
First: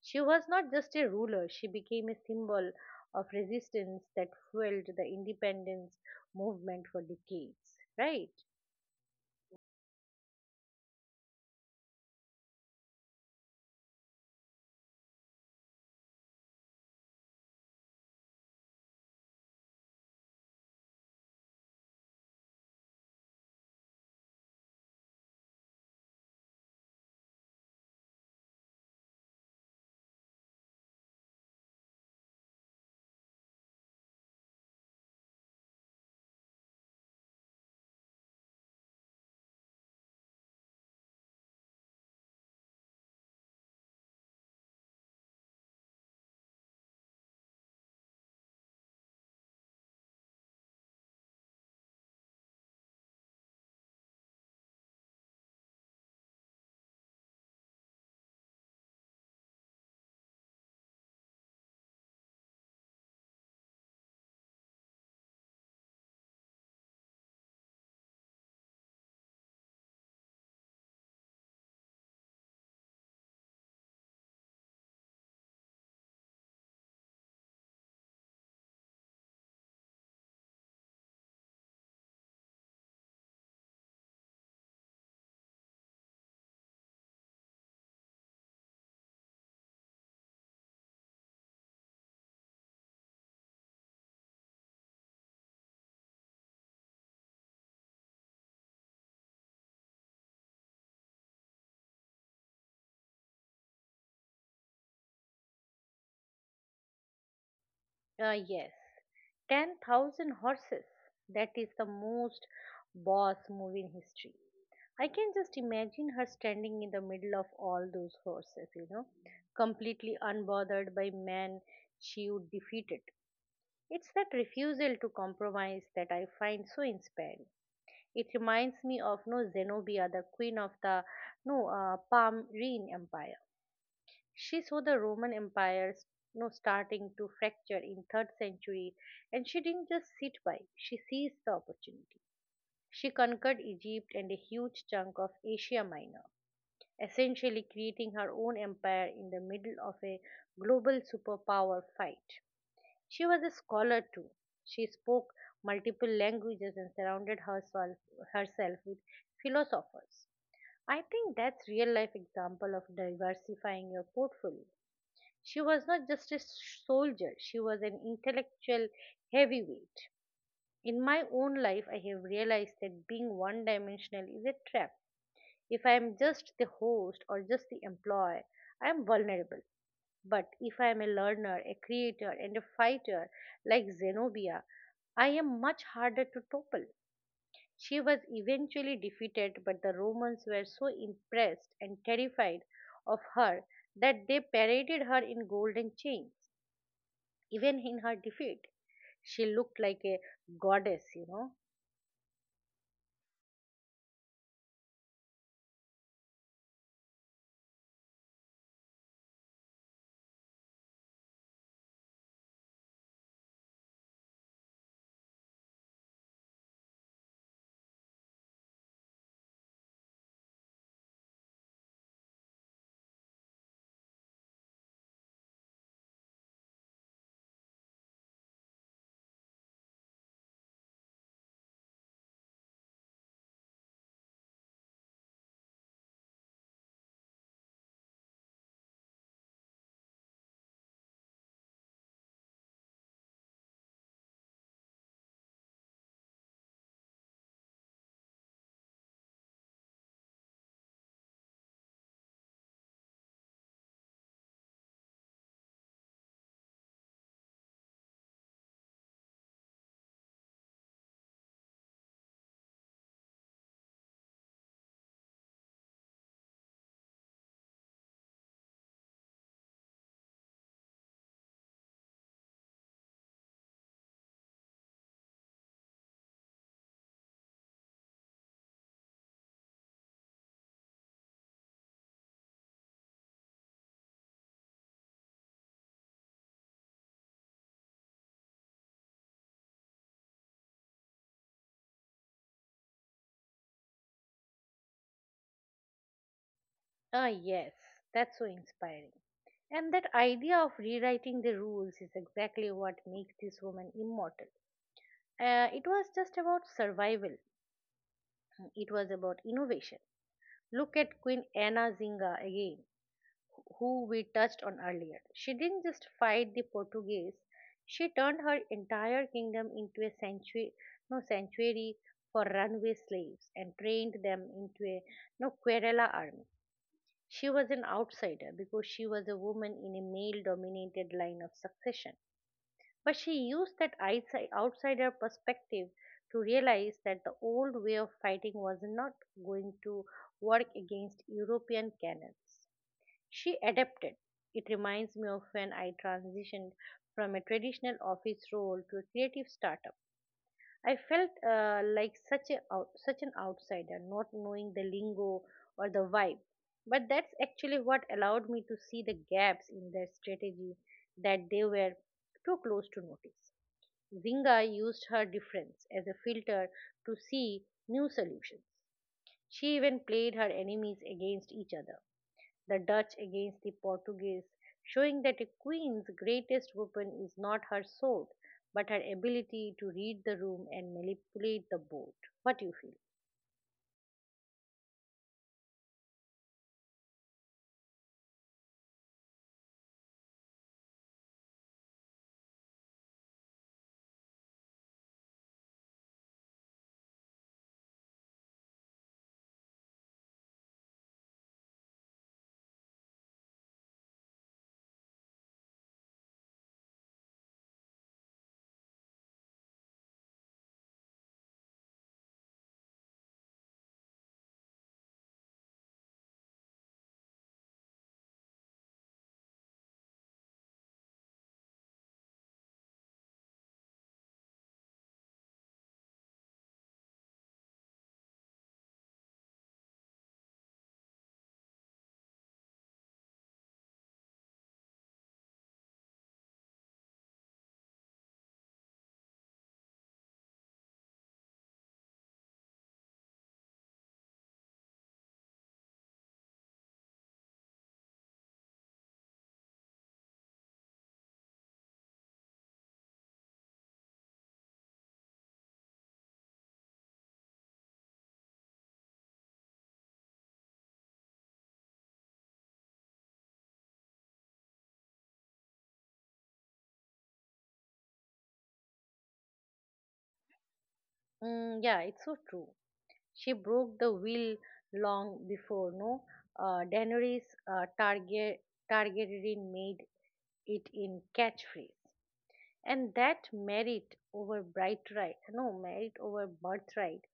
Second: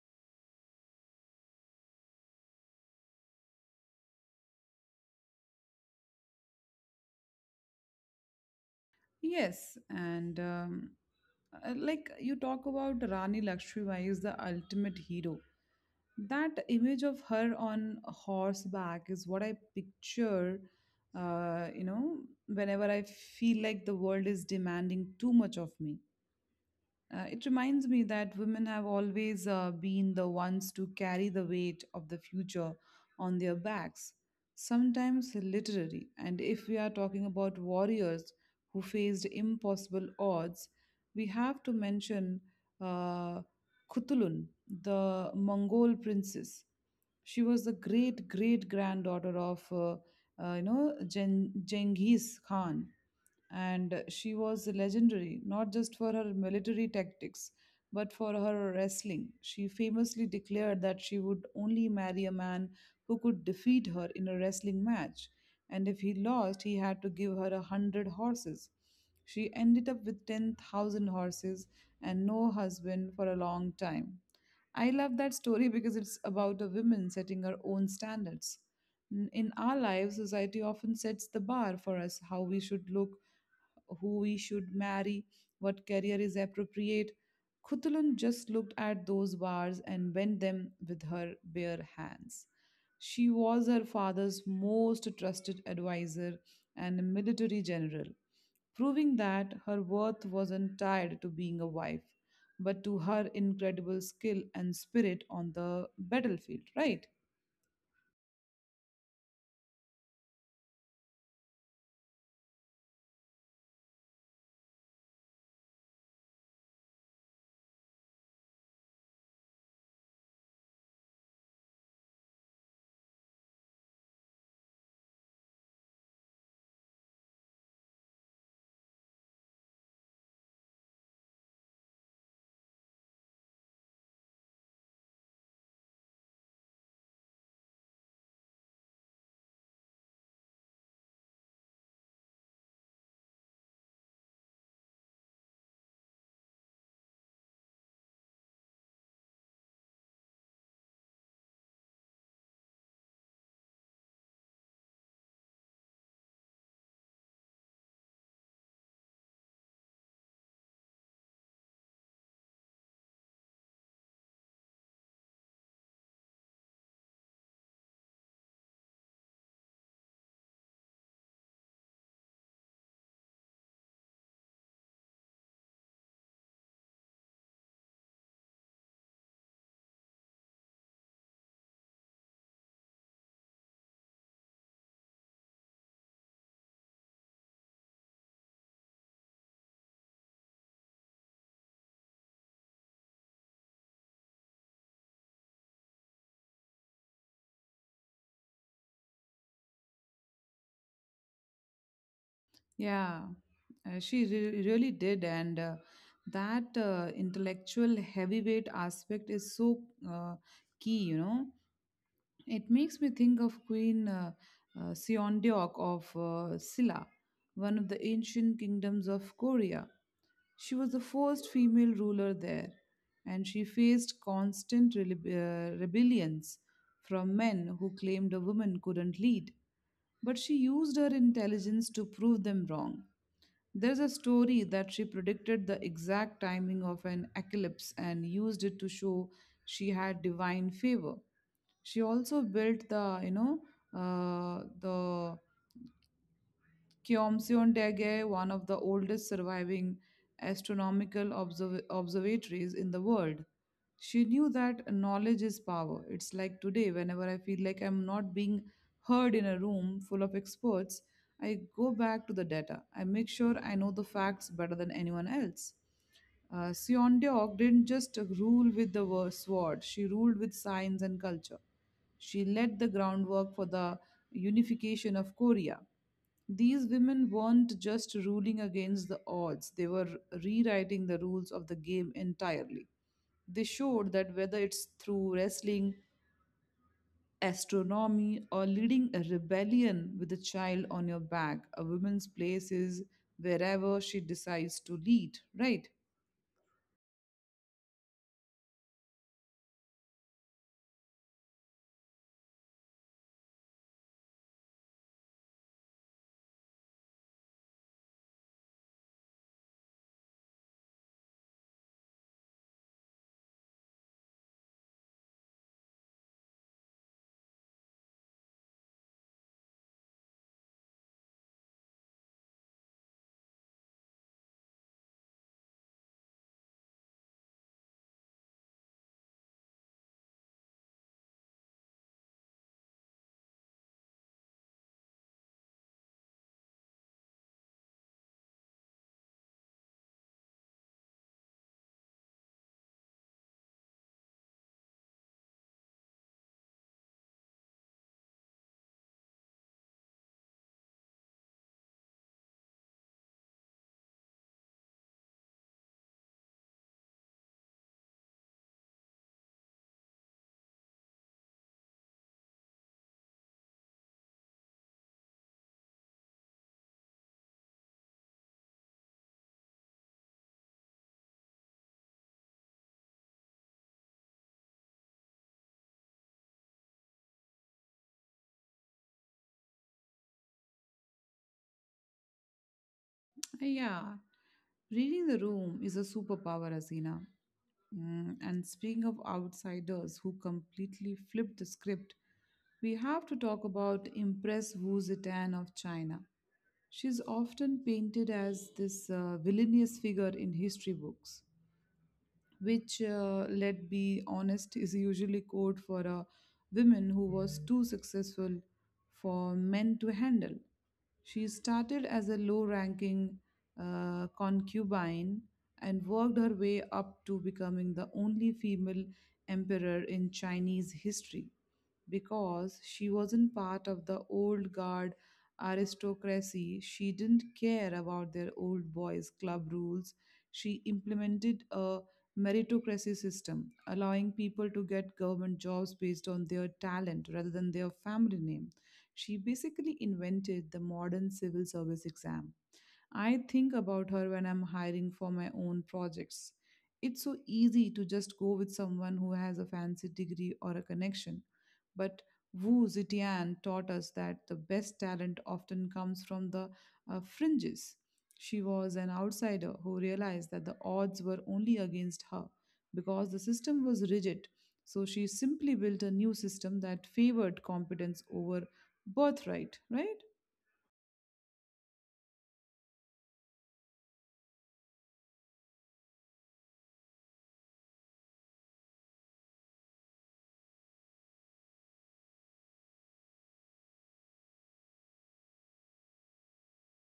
She was not just a ruler, she became a symbol of resistance that fueled the independence movement for decades, right?
Yes, and like you talk about, Rani Lakshmibai is the ultimate hero. That image of her on horseback is what I picture, uh, you know, whenever I feel like the world is demanding too much of me. It reminds me that women have always been the ones to carry the weight of the future on their backs, sometimes literally. And if we are talking about warriors who faced impossible odds, we have to mention uh, Kutulun, the Mongol princess. She was the great great granddaughter of Genghis Khan, and she was legendary not just for her military tactics but for her wrestling. She famously declared that she would only marry a man who could defeat her in a wrestling match, and if he lost, he had to give her 100 horses. She ended up with 10,000 horses and no husband for a long time. I love that story because it's about a woman setting her own standards. In our lives, society often sets the bar for us: how we should look, who we should marry, what career is appropriate. Khutulun just looked at those bars and bent them with her bare hands. She was her father's most trusted advisor and a military general, proving that her worth wasn't tied to being a wife, but to her incredible skill and spirit on the battlefield, right?
Yes. 10,000 horses. That is the most boss move in history. I can just imagine her standing in the middle of all those horses, completely unbothered by men she would defeat it. It's that refusal to compromise that I find so inspiring. It reminds me of no Zenobia, the queen of the no Palmyrene Empire. She saw the Roman Empire no starting to fracture in third century, and she didn't just sit by. She seized the opportunity. She conquered Egypt and a huge chunk of Asia Minor, essentially creating her own empire in the middle of a global superpower fight. She was a scholar too. She spoke multiple languages and surrounded herself with philosophers. I think that's real life example of diversifying your portfolio. She was not just a soldier, she was an intellectual heavyweight. In my own life, I have realized that being one dimensional is a trap. If I am just the host or just the employee, I am vulnerable. But if I am a learner, a creator, and a fighter like Zenobia, I am much harder to topple. She was eventually defeated, but the Romans were so impressed and terrified of her that they paraded her in golden chains, even in her defeat. She looked like a goddess.
Yeah, really did. And that intellectual heavyweight aspect is so uh, key, you know. It makes me think of Queen Seondeok of Silla, one of the ancient kingdoms of Korea. She was the first female ruler there, and she faced constant rebellions from men who claimed a woman couldn't lead. But she used her intelligence to prove them wrong. There's a story that she predicted the exact timing of an eclipse and used it to show she had divine favor. She also built the Kyomsyon Daegye, one of the oldest surviving astronomical observatories in the world. She knew that knowledge is power. It's like today, whenever I feel like I'm not being heard in a room full of experts, I go back to the data. I make sure I know the facts better than anyone else. Seondeok didn't just rule with the sword, she ruled with science and culture. She laid the groundwork for the unification of Korea. These women weren't just ruling against the odds, they were rewriting the rules of the game entirely. They showed that whether it's through wrestling, astronomy, or leading a rebellion with a child on your back, a woman's place is wherever she decides to lead, right?
Ah, yes, that's so inspiring. And that idea of rewriting the rules is exactly what makes this woman immortal. It was just about survival. Mm, It was about innovation. Look at Queen Anna Zinga again, who we touched on earlier. She didn't just fight the Portuguese, she turned her entire kingdom into a sanctuary, no sanctuary for runaway slaves and trained them into a no Querela army. She was an outsider because she was a woman in a male dominated line of succession. But she used that outsider perspective to realize that the old way of fighting was not going to work against European cannons. She adapted. It reminds me of when I transitioned from a traditional office role to a creative startup. I felt like such an outsider, not knowing the lingo or the vibe. But that's actually what allowed me to see the gaps in their strategy that they were too close to notice. Zinga used her difference as a filter to see new solutions. She even played her enemies against each other, the Dutch against the Portuguese, showing that a queen's greatest weapon is not her sword, but her ability to read the room and manipulate the board. What do you feel?
Yeah, reading the room is a superpower, Asina. Mm, and speaking of outsiders who completely flipped the script, we have to talk about Impress Wu Zetian of China. She's often painted as this villainous figure in history books, which, let be honest, is usually code for a woman who was too successful for men to handle. She started as a low ranking concubine and worked her way up to becoming the only female emperor in Chinese history, because she wasn't part of the old guard aristocracy. She didn't care about their old boys' club rules. She implemented a meritocracy system, allowing people to get government jobs based on their talent rather than their family name. She basically invented the modern civil service exam. I think about her when I'm hiring for my own projects. It's so easy to just go with someone who has a fancy degree or a connection. But Wu Zetian taught us that the best talent often comes from the fringes. She was an outsider who realized that the odds were only against her because the system was rigid. So she simply built a new system that favored competence over birthright, right?
Mm, yeah, it's so true. She broke the will long before, no? Daenerys, uh, Targa- Targaryen made it in catchphrase. And that merit over birthright, no merit over birthright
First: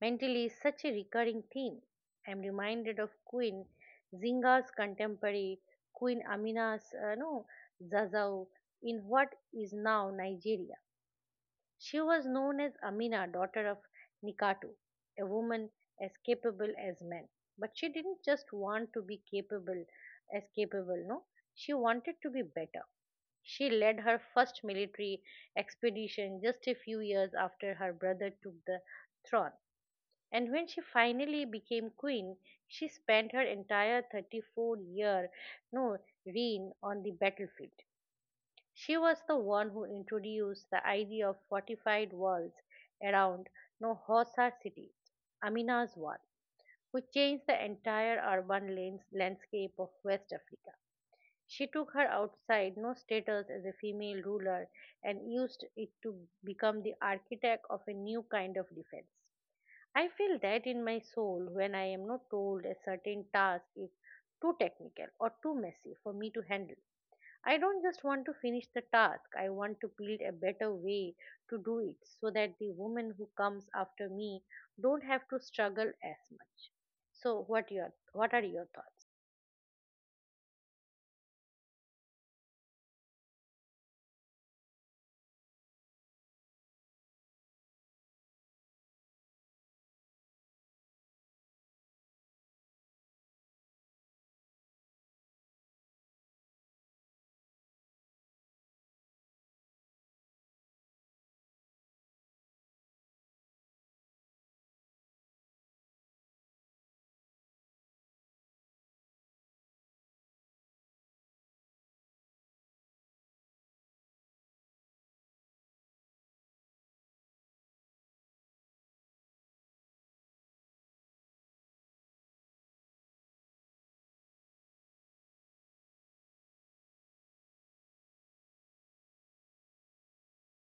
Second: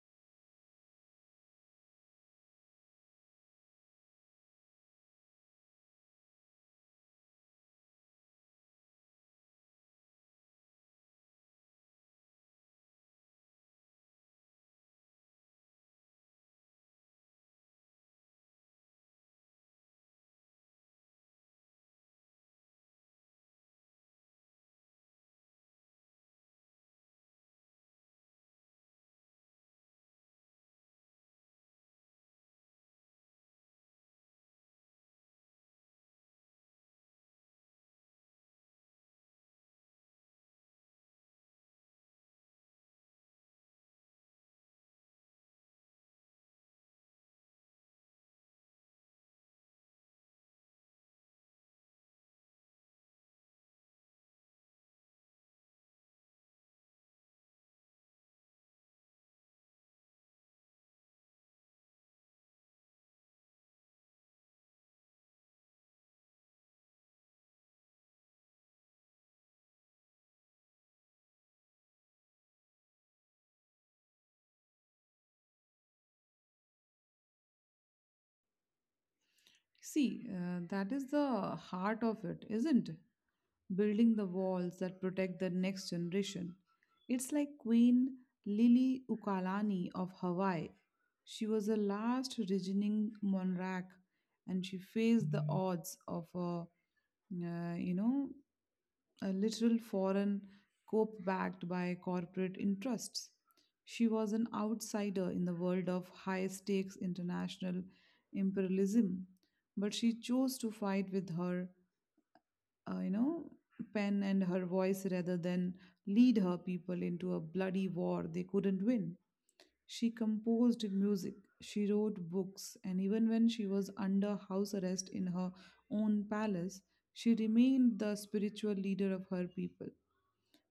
mentally is such a recurring theme. I'm reminded of Queen Zinga's contemporary, Queen Amina's no Zazao in what is now Nigeria. She was known as Amina, daughter of Nikatu, a woman as capable as men, but she didn't just want to be capable, as capable no she wanted to be better. She led her first military expedition just a few years after her brother took the throne. And when she finally became queen, she spent her entire 34-year no reign on the battlefield. She was the one who introduced the idea of fortified walls around no Hosa city, Amina's wall, who changed the entire urban landscape of West Africa. She took her outside, no status as a female ruler, and used it to become the architect of a new kind of defense. I feel that in my soul when I am not told a certain task is too technical or too messy for me to handle. I don't just want to finish the task, I want to build a better way to do it so that the woman who comes after me don't have to struggle as much. So what are your thoughts?
See, that is the heart of it, isn't it? Building the walls that protect the next generation. It's like Queen Lili Ukalani of Hawaii. She was the last reigning monarch, and she faced the odds of uh, you know, a literal foreign cope backed by corporate interests. She was an outsider in the world of high stakes international imperialism, but she chose to fight with her, uh, you know, pen and her voice rather than lead her people into a bloody war they couldn't win. She composed music, she wrote books, and even when she was under house arrest in her own palace, she remained the spiritual leader of her people.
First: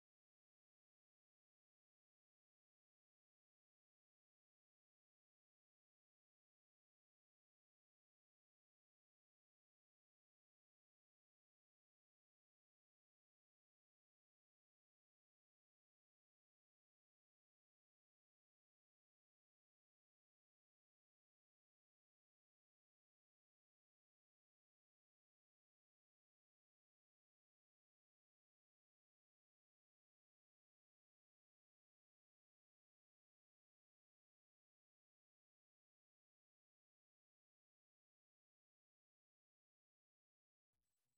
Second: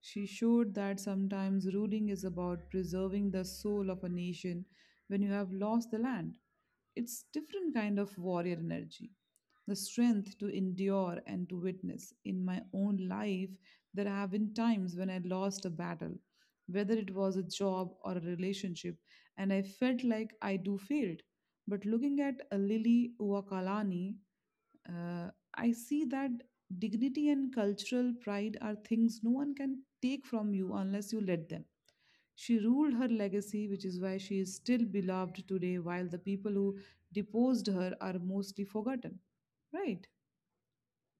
She showed that sometimes ruling is about preserving the soul of a nation when you have lost the land. It's different kind of warrior energy. The strength to endure and to witness. In my own life, there have been times when I lost a battle, whether it was a job or a relationship, and I felt like I do failed. But looking at a Lily Uwakalani, uh, I see that dignity and cultural pride are things no one can take from you unless you let them. She ruled her legacy, which is why she is still beloved today, while the people who deposed her are mostly forgotten. Right?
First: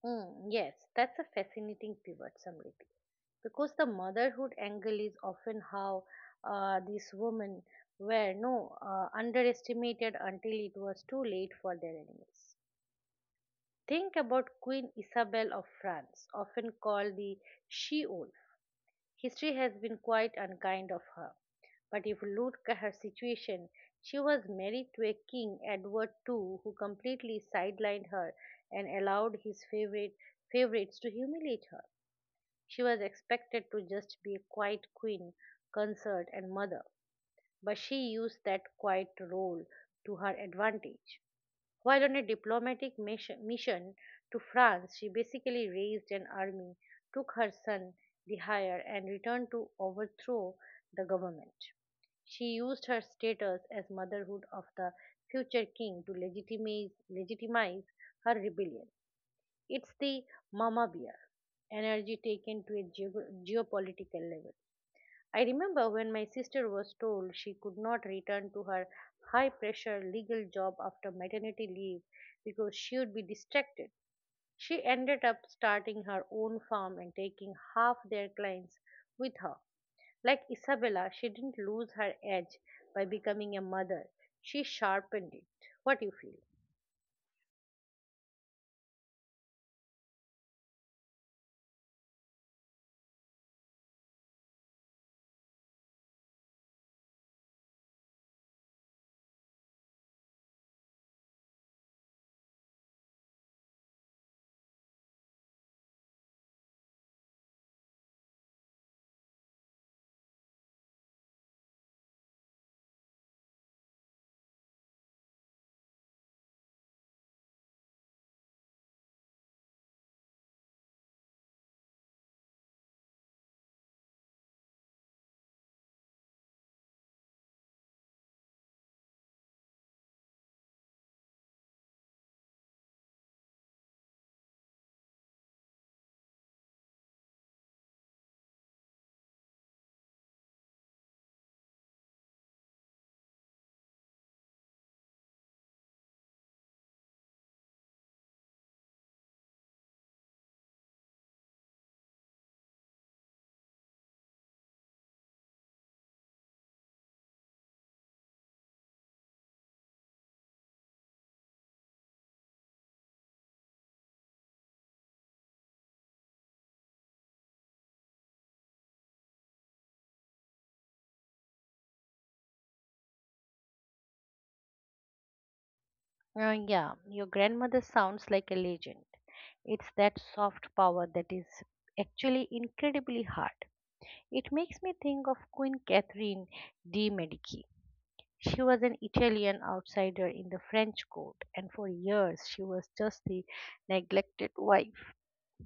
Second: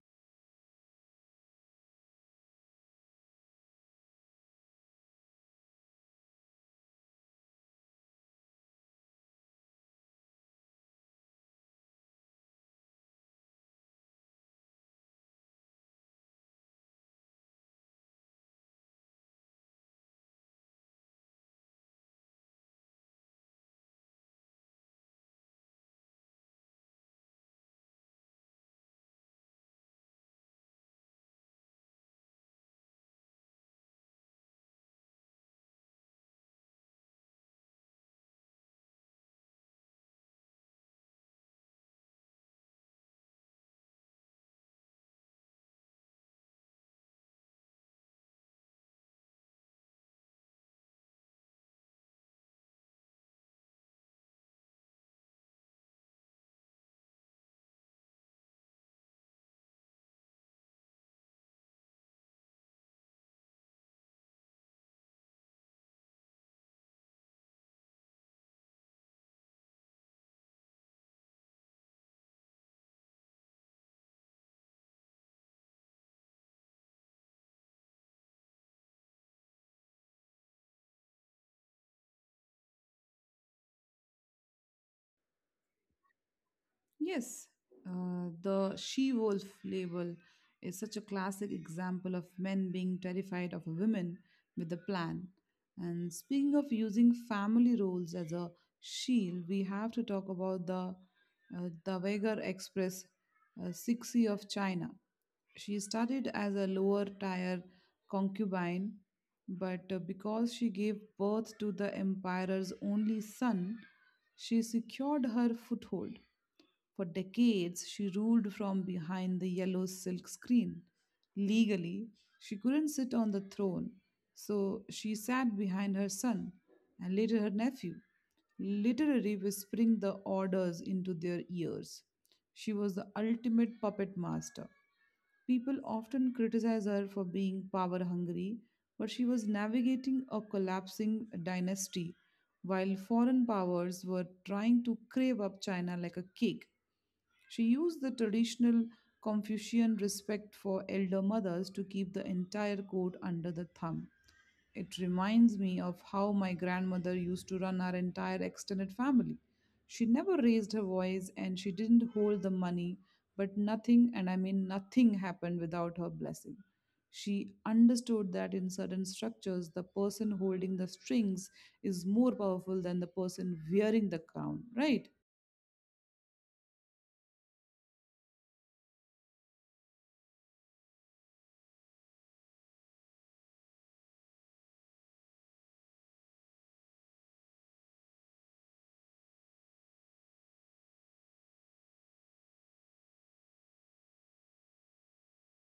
Hmm, yes, that's a fascinating pivot, Samriti, because the motherhood angle is often how these women were no underestimated until it was too late for their enemies. Think about Queen Isabel of France, often called the she wolf. History has been quite unkind of her, but if you look at her situation, she was married to a king, Edward II, who completely sidelined her and allowed his favorites to humiliate her. She was expected to just be a quiet queen, consort, and mother, but she used that quiet role to her advantage. While on a diplomatic mission to France, she basically raised an army, took her son Dihyer, and returned to overthrow the government. She used her status as motherhood of the future king to legitimize her rebellion. It's the mama bear energy taken to a geopolitical level. I remember when my sister was told she could not return to her high pressure legal job after maternity leave because she would be distracted. She ended up starting her own farm and taking half their clients with her. Like Isabella, she didn't lose her edge by becoming a mother, she sharpened it. What do you feel?
Yes, the she wolf label is such a classic example of men being terrified of women with a plan. And speaking of using family roles as a shield, we have to talk about the Weiger Express Cixi of China. She started as a lower tier concubine, but because she gave birth to the emperor's only son, she secured her foothold. For decades, she ruled from behind the yellow silk screen. Legally, she couldn't sit on the throne, so she sat behind her son and later her nephew, literally whispering the orders into their ears. She was the ultimate puppet master. People often criticize her for being power hungry, but she was navigating a collapsing dynasty while foreign powers were trying to crave up China like a cake. She used the traditional Confucian respect for elder mothers to keep the entire court under the thumb. It reminds me of how my grandmother used to run our entire extended family. She never raised her voice and she didn't hold the money, but nothing, and I mean nothing, happened without her blessing. She understood that in certain structures, the person holding the strings is more powerful than the person wearing the crown, right?
Yeah, your grandmother sounds like a legend. It's that soft power that is actually incredibly hard. It makes me think of Queen Catherine de' Medici. She was an Italian outsider in the French court, and for years she was just the neglected wife.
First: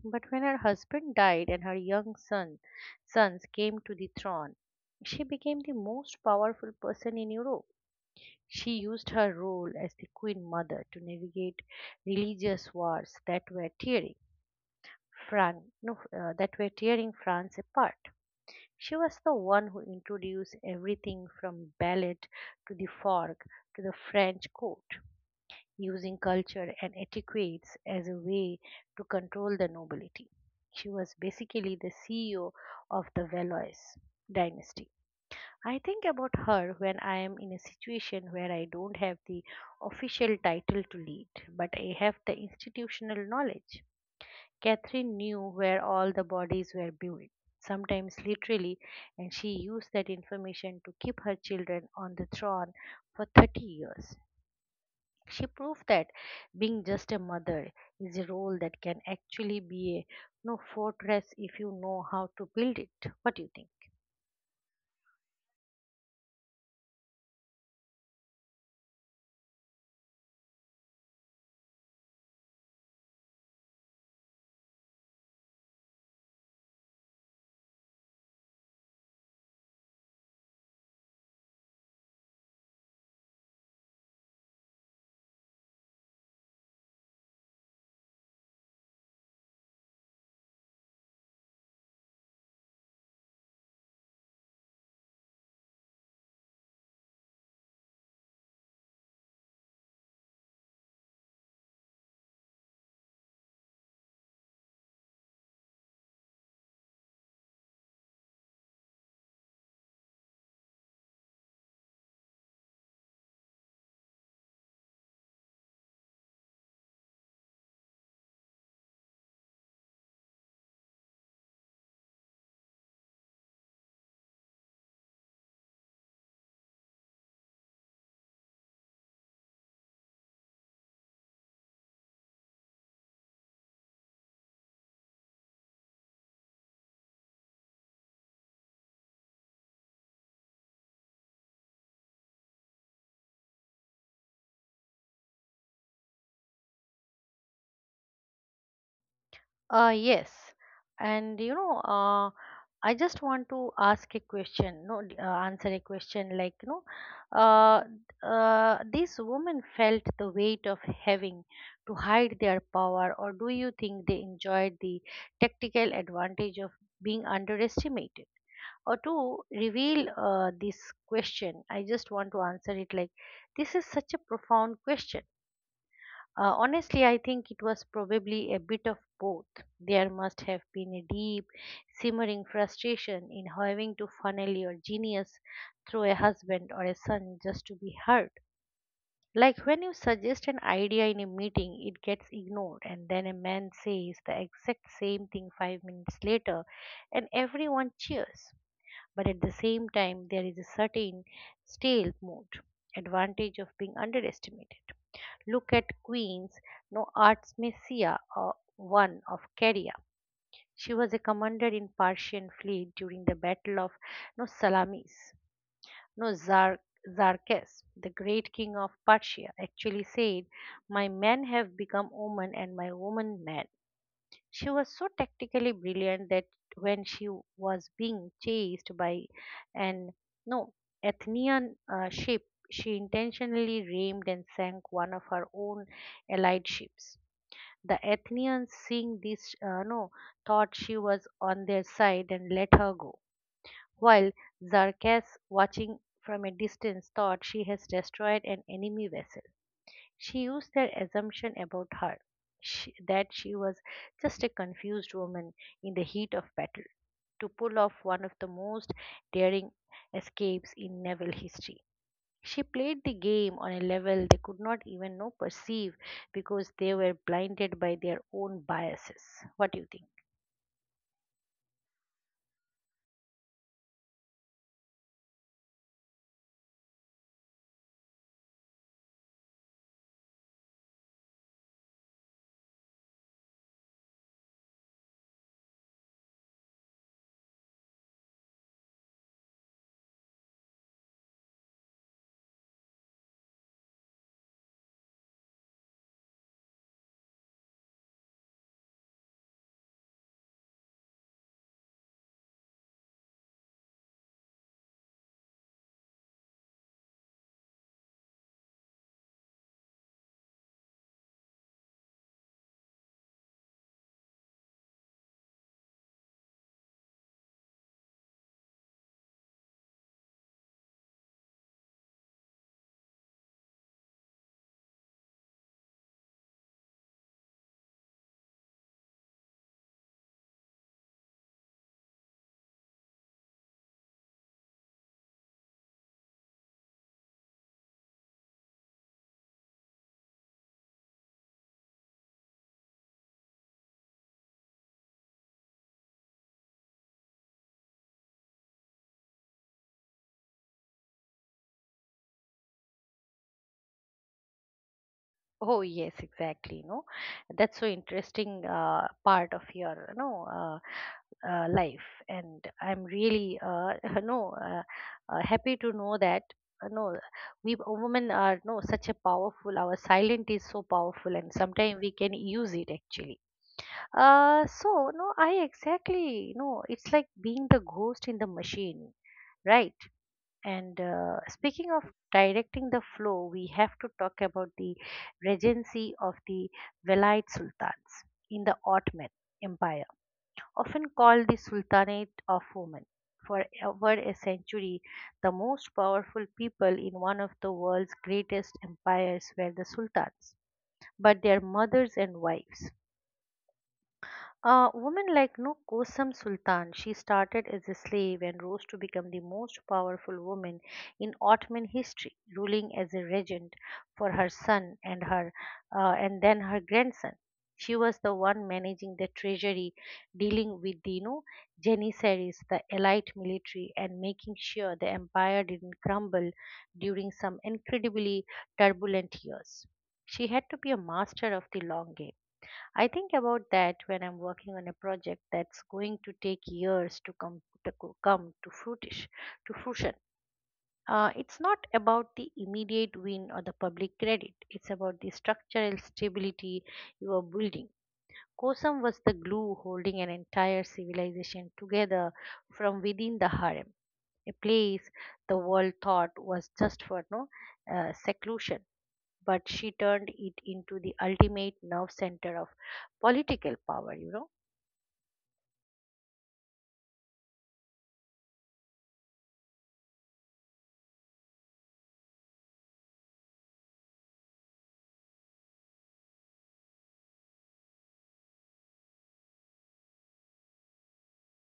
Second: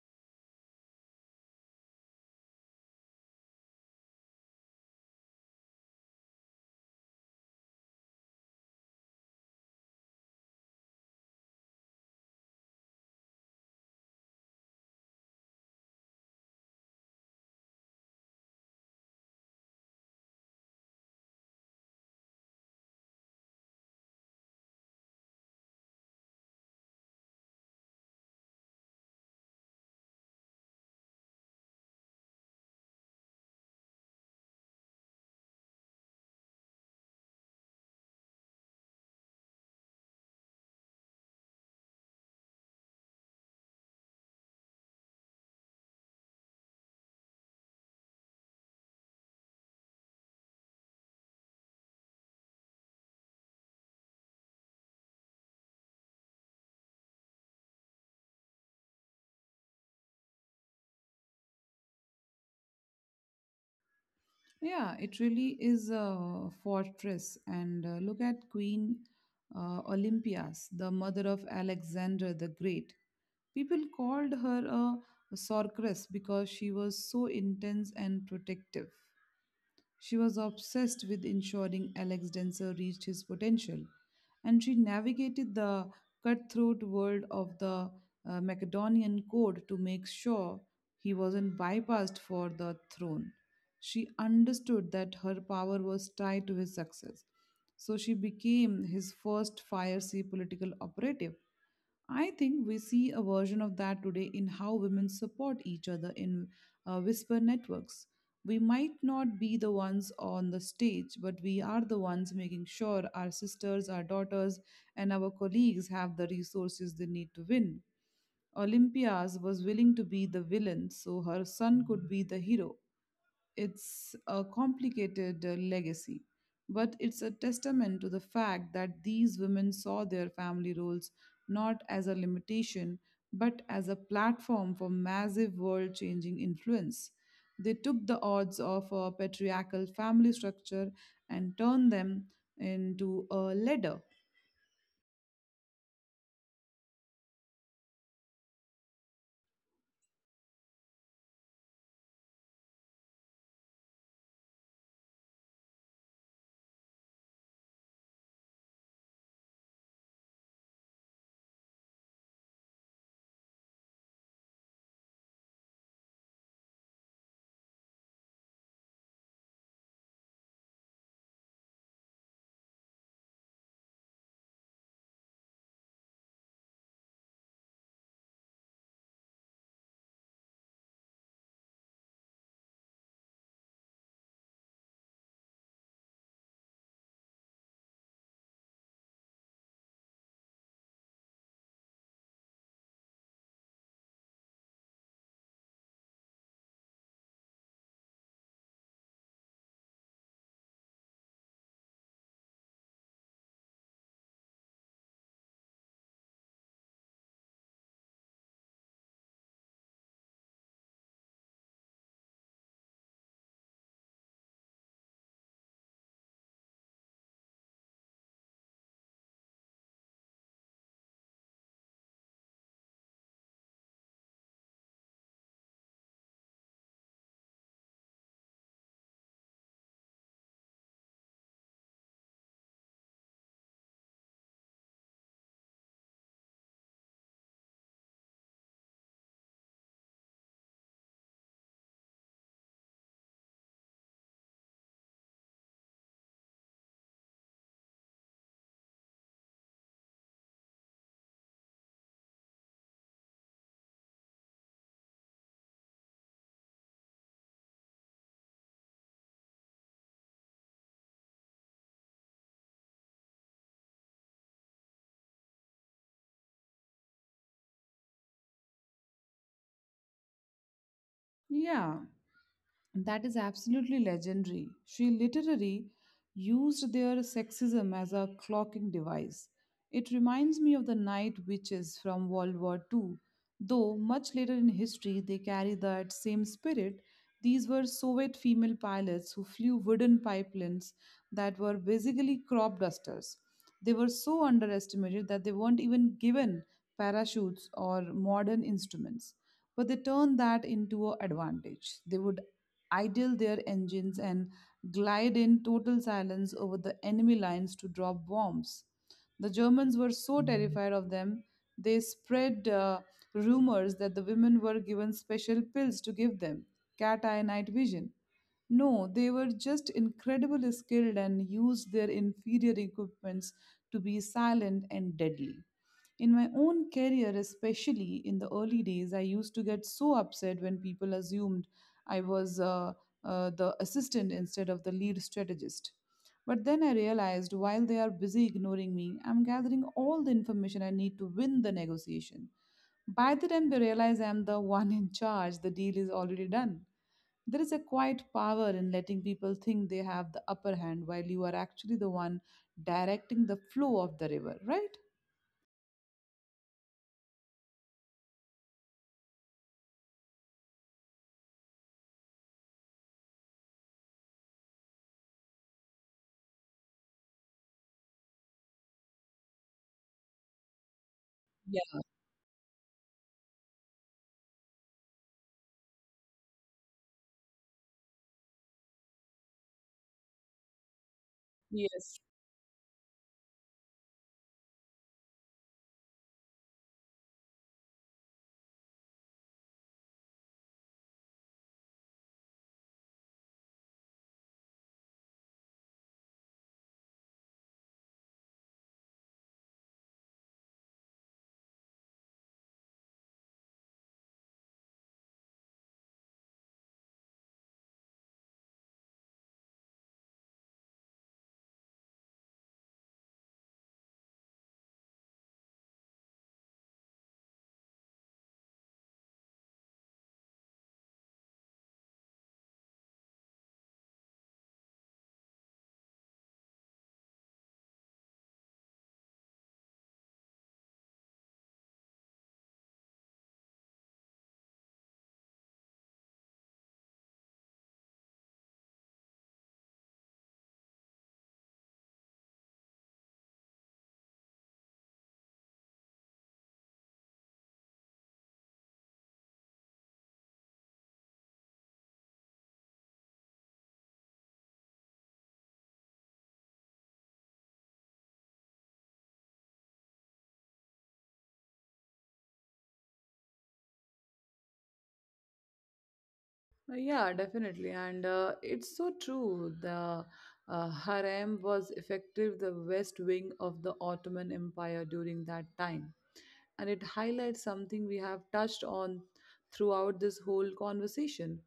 But when her husband died and her young sons came to the throne, she became the most powerful person in Europe. She used her role as the Queen Mother to navigate religious wars that were tearing Fran- no, that were tearing France apart. She was the one who introduced everything from ballet to the fork to the French court, using culture and etiquettes as a way to control the nobility. She was basically the CEO of the Valois dynasty. I think about her when I am in a situation where I don't have the official title to lead, but I have the institutional knowledge. Catherine knew where all the bodies were buried, sometimes literally, and she used that information to keep her children on the throne for 30 years. She proved that being just a mother is a role that can actually be a no fortress if you know how to build it. What do you think?
Yeah, it really is a fortress. And look at Queen Olympias, the mother of Alexander the Great. People called her a sorceress because she was so intense and protective. She was obsessed with ensuring Alex Denser reached his potential, and she navigated the cutthroat world of the Macedonian code to make sure he wasn't bypassed for the throne. She understood that her power was tied to his success, so she became his first fiery political operative. I think we see a version of that today in how women support each other in whisper networks. We might not be the ones on the stage, but we are the ones making sure our sisters, our daughters, and our colleagues have the resources they need to win. Olympias was willing to be the villain so her son could be the hero. It's a complicated legacy, but it's a testament to the fact that these women saw their family roles not as a limitation, but as a platform for massive world changing influence. They took the odds of a patriarchal family structure and turned them into a ladder.
Yes. And I just want to ask a question, no, d- answer a question, uh, these women felt the weight of having to hide their power, or do you think they enjoyed the tactical advantage of being underestimated? Or to reveal this question, I just want to answer it like, This is such a profound question. Honestly, I think it was probably a bit of both. There must have been a deep, simmering frustration in having to funnel your genius through a husband or a son just to be heard. Like, when you suggest an idea in a meeting, it gets ignored, and then a man says the exact same thing 5 minutes later, and everyone cheers. But at the same time, there is a certain stale mood, advantage of being underestimated. Look at Queens, no arts messia, one of Caria. She was a commander in Persian fleet during the Battle of no Salamis. No Zar- Zarkes, the great king of Persia, actually said, "My men have become women, and my women men." She was so tactically brilliant that when she was being chased by an no Athenian ship, she intentionally rammed and sank one of her own allied ships. The Athenians, seeing this, no, thought she was on their side and let her go, while Zarkas, watching from a distance, thought she has destroyed an enemy vessel. She used their assumption about her, that she was just a confused woman in the heat of battle to pull off one of the most daring escapes in naval history. She played the game on a level they could not even know perceive because they were blinded by their own biases. What do you think?
Yeah, that is absolutely legendary. She literally used their sexism as a clocking device. It reminds me of the night witches from World War II, though much later in history they carry that same spirit. These were Soviet female pilots who flew wooden pipelines that were basically crop dusters. They were so underestimated that they weren't even given parachutes or modern instruments, but they turned that into an advantage. They would idle their engines and glide in total silence over the enemy lines to drop bombs. The Germans were so terrified of them, they spread rumors that the women were given special pills to give them cat eye night vision. No, they were just incredibly skilled and used their inferior equipments to be silent and deadly. In my own career, especially in the early days, I used to get so upset when people assumed I was the assistant instead of the lead strategist. But then I realized while they are busy ignoring me, I'm gathering all the information I need to win the negotiation. By the time they realize I'm the one in charge, the deal is already done. There is a quiet power in letting people think they have the upper hand while you are actually the one directing the flow of the river, right?
Oh yes, exactly. No, That's so interesting part of your no life, and I'm really [laughs] no happy to know that uh, no we women are no such a powerful, our silent is so powerful, and
Yeah,
sometimes we can use it actually. I exactly, no it's like being the ghost in the machine, right? And speaking of
yes.
directing the flow, we have to talk about the regency of the Velite sultans in the Ottoman Empire, often called the Sultanate of Women. For over a century, the most powerful people in one of the world's greatest empires were the sultans, but their mothers and wives. A woman like no Kosam Sultan, she started as a slave and rose to become the most powerful woman in Ottoman history, ruling as a regent for her son and her and then her grandson. She was the one managing the treasury, dealing with the Janissaries, the elite military, and making sure the empire didn't crumble during some incredibly turbulent years. She had to be a master of the long game. I think about that when I'm working on a project that's going to take years to come to co- come to fruitish to fruition. It's not about the immediate win or the public credit. It's about the structural stability you are building. Kosam was the glue holding an entire civilization together from within the harem, a place the world thought was just for no seclusion, but she turned it into the ultimate nerve center of political power, you know.
Yeah, definitely. And it's so true. The harem was effective the West Wing of the Ottoman Empire during that time, and it highlights something we have touched on throughout this whole conversation.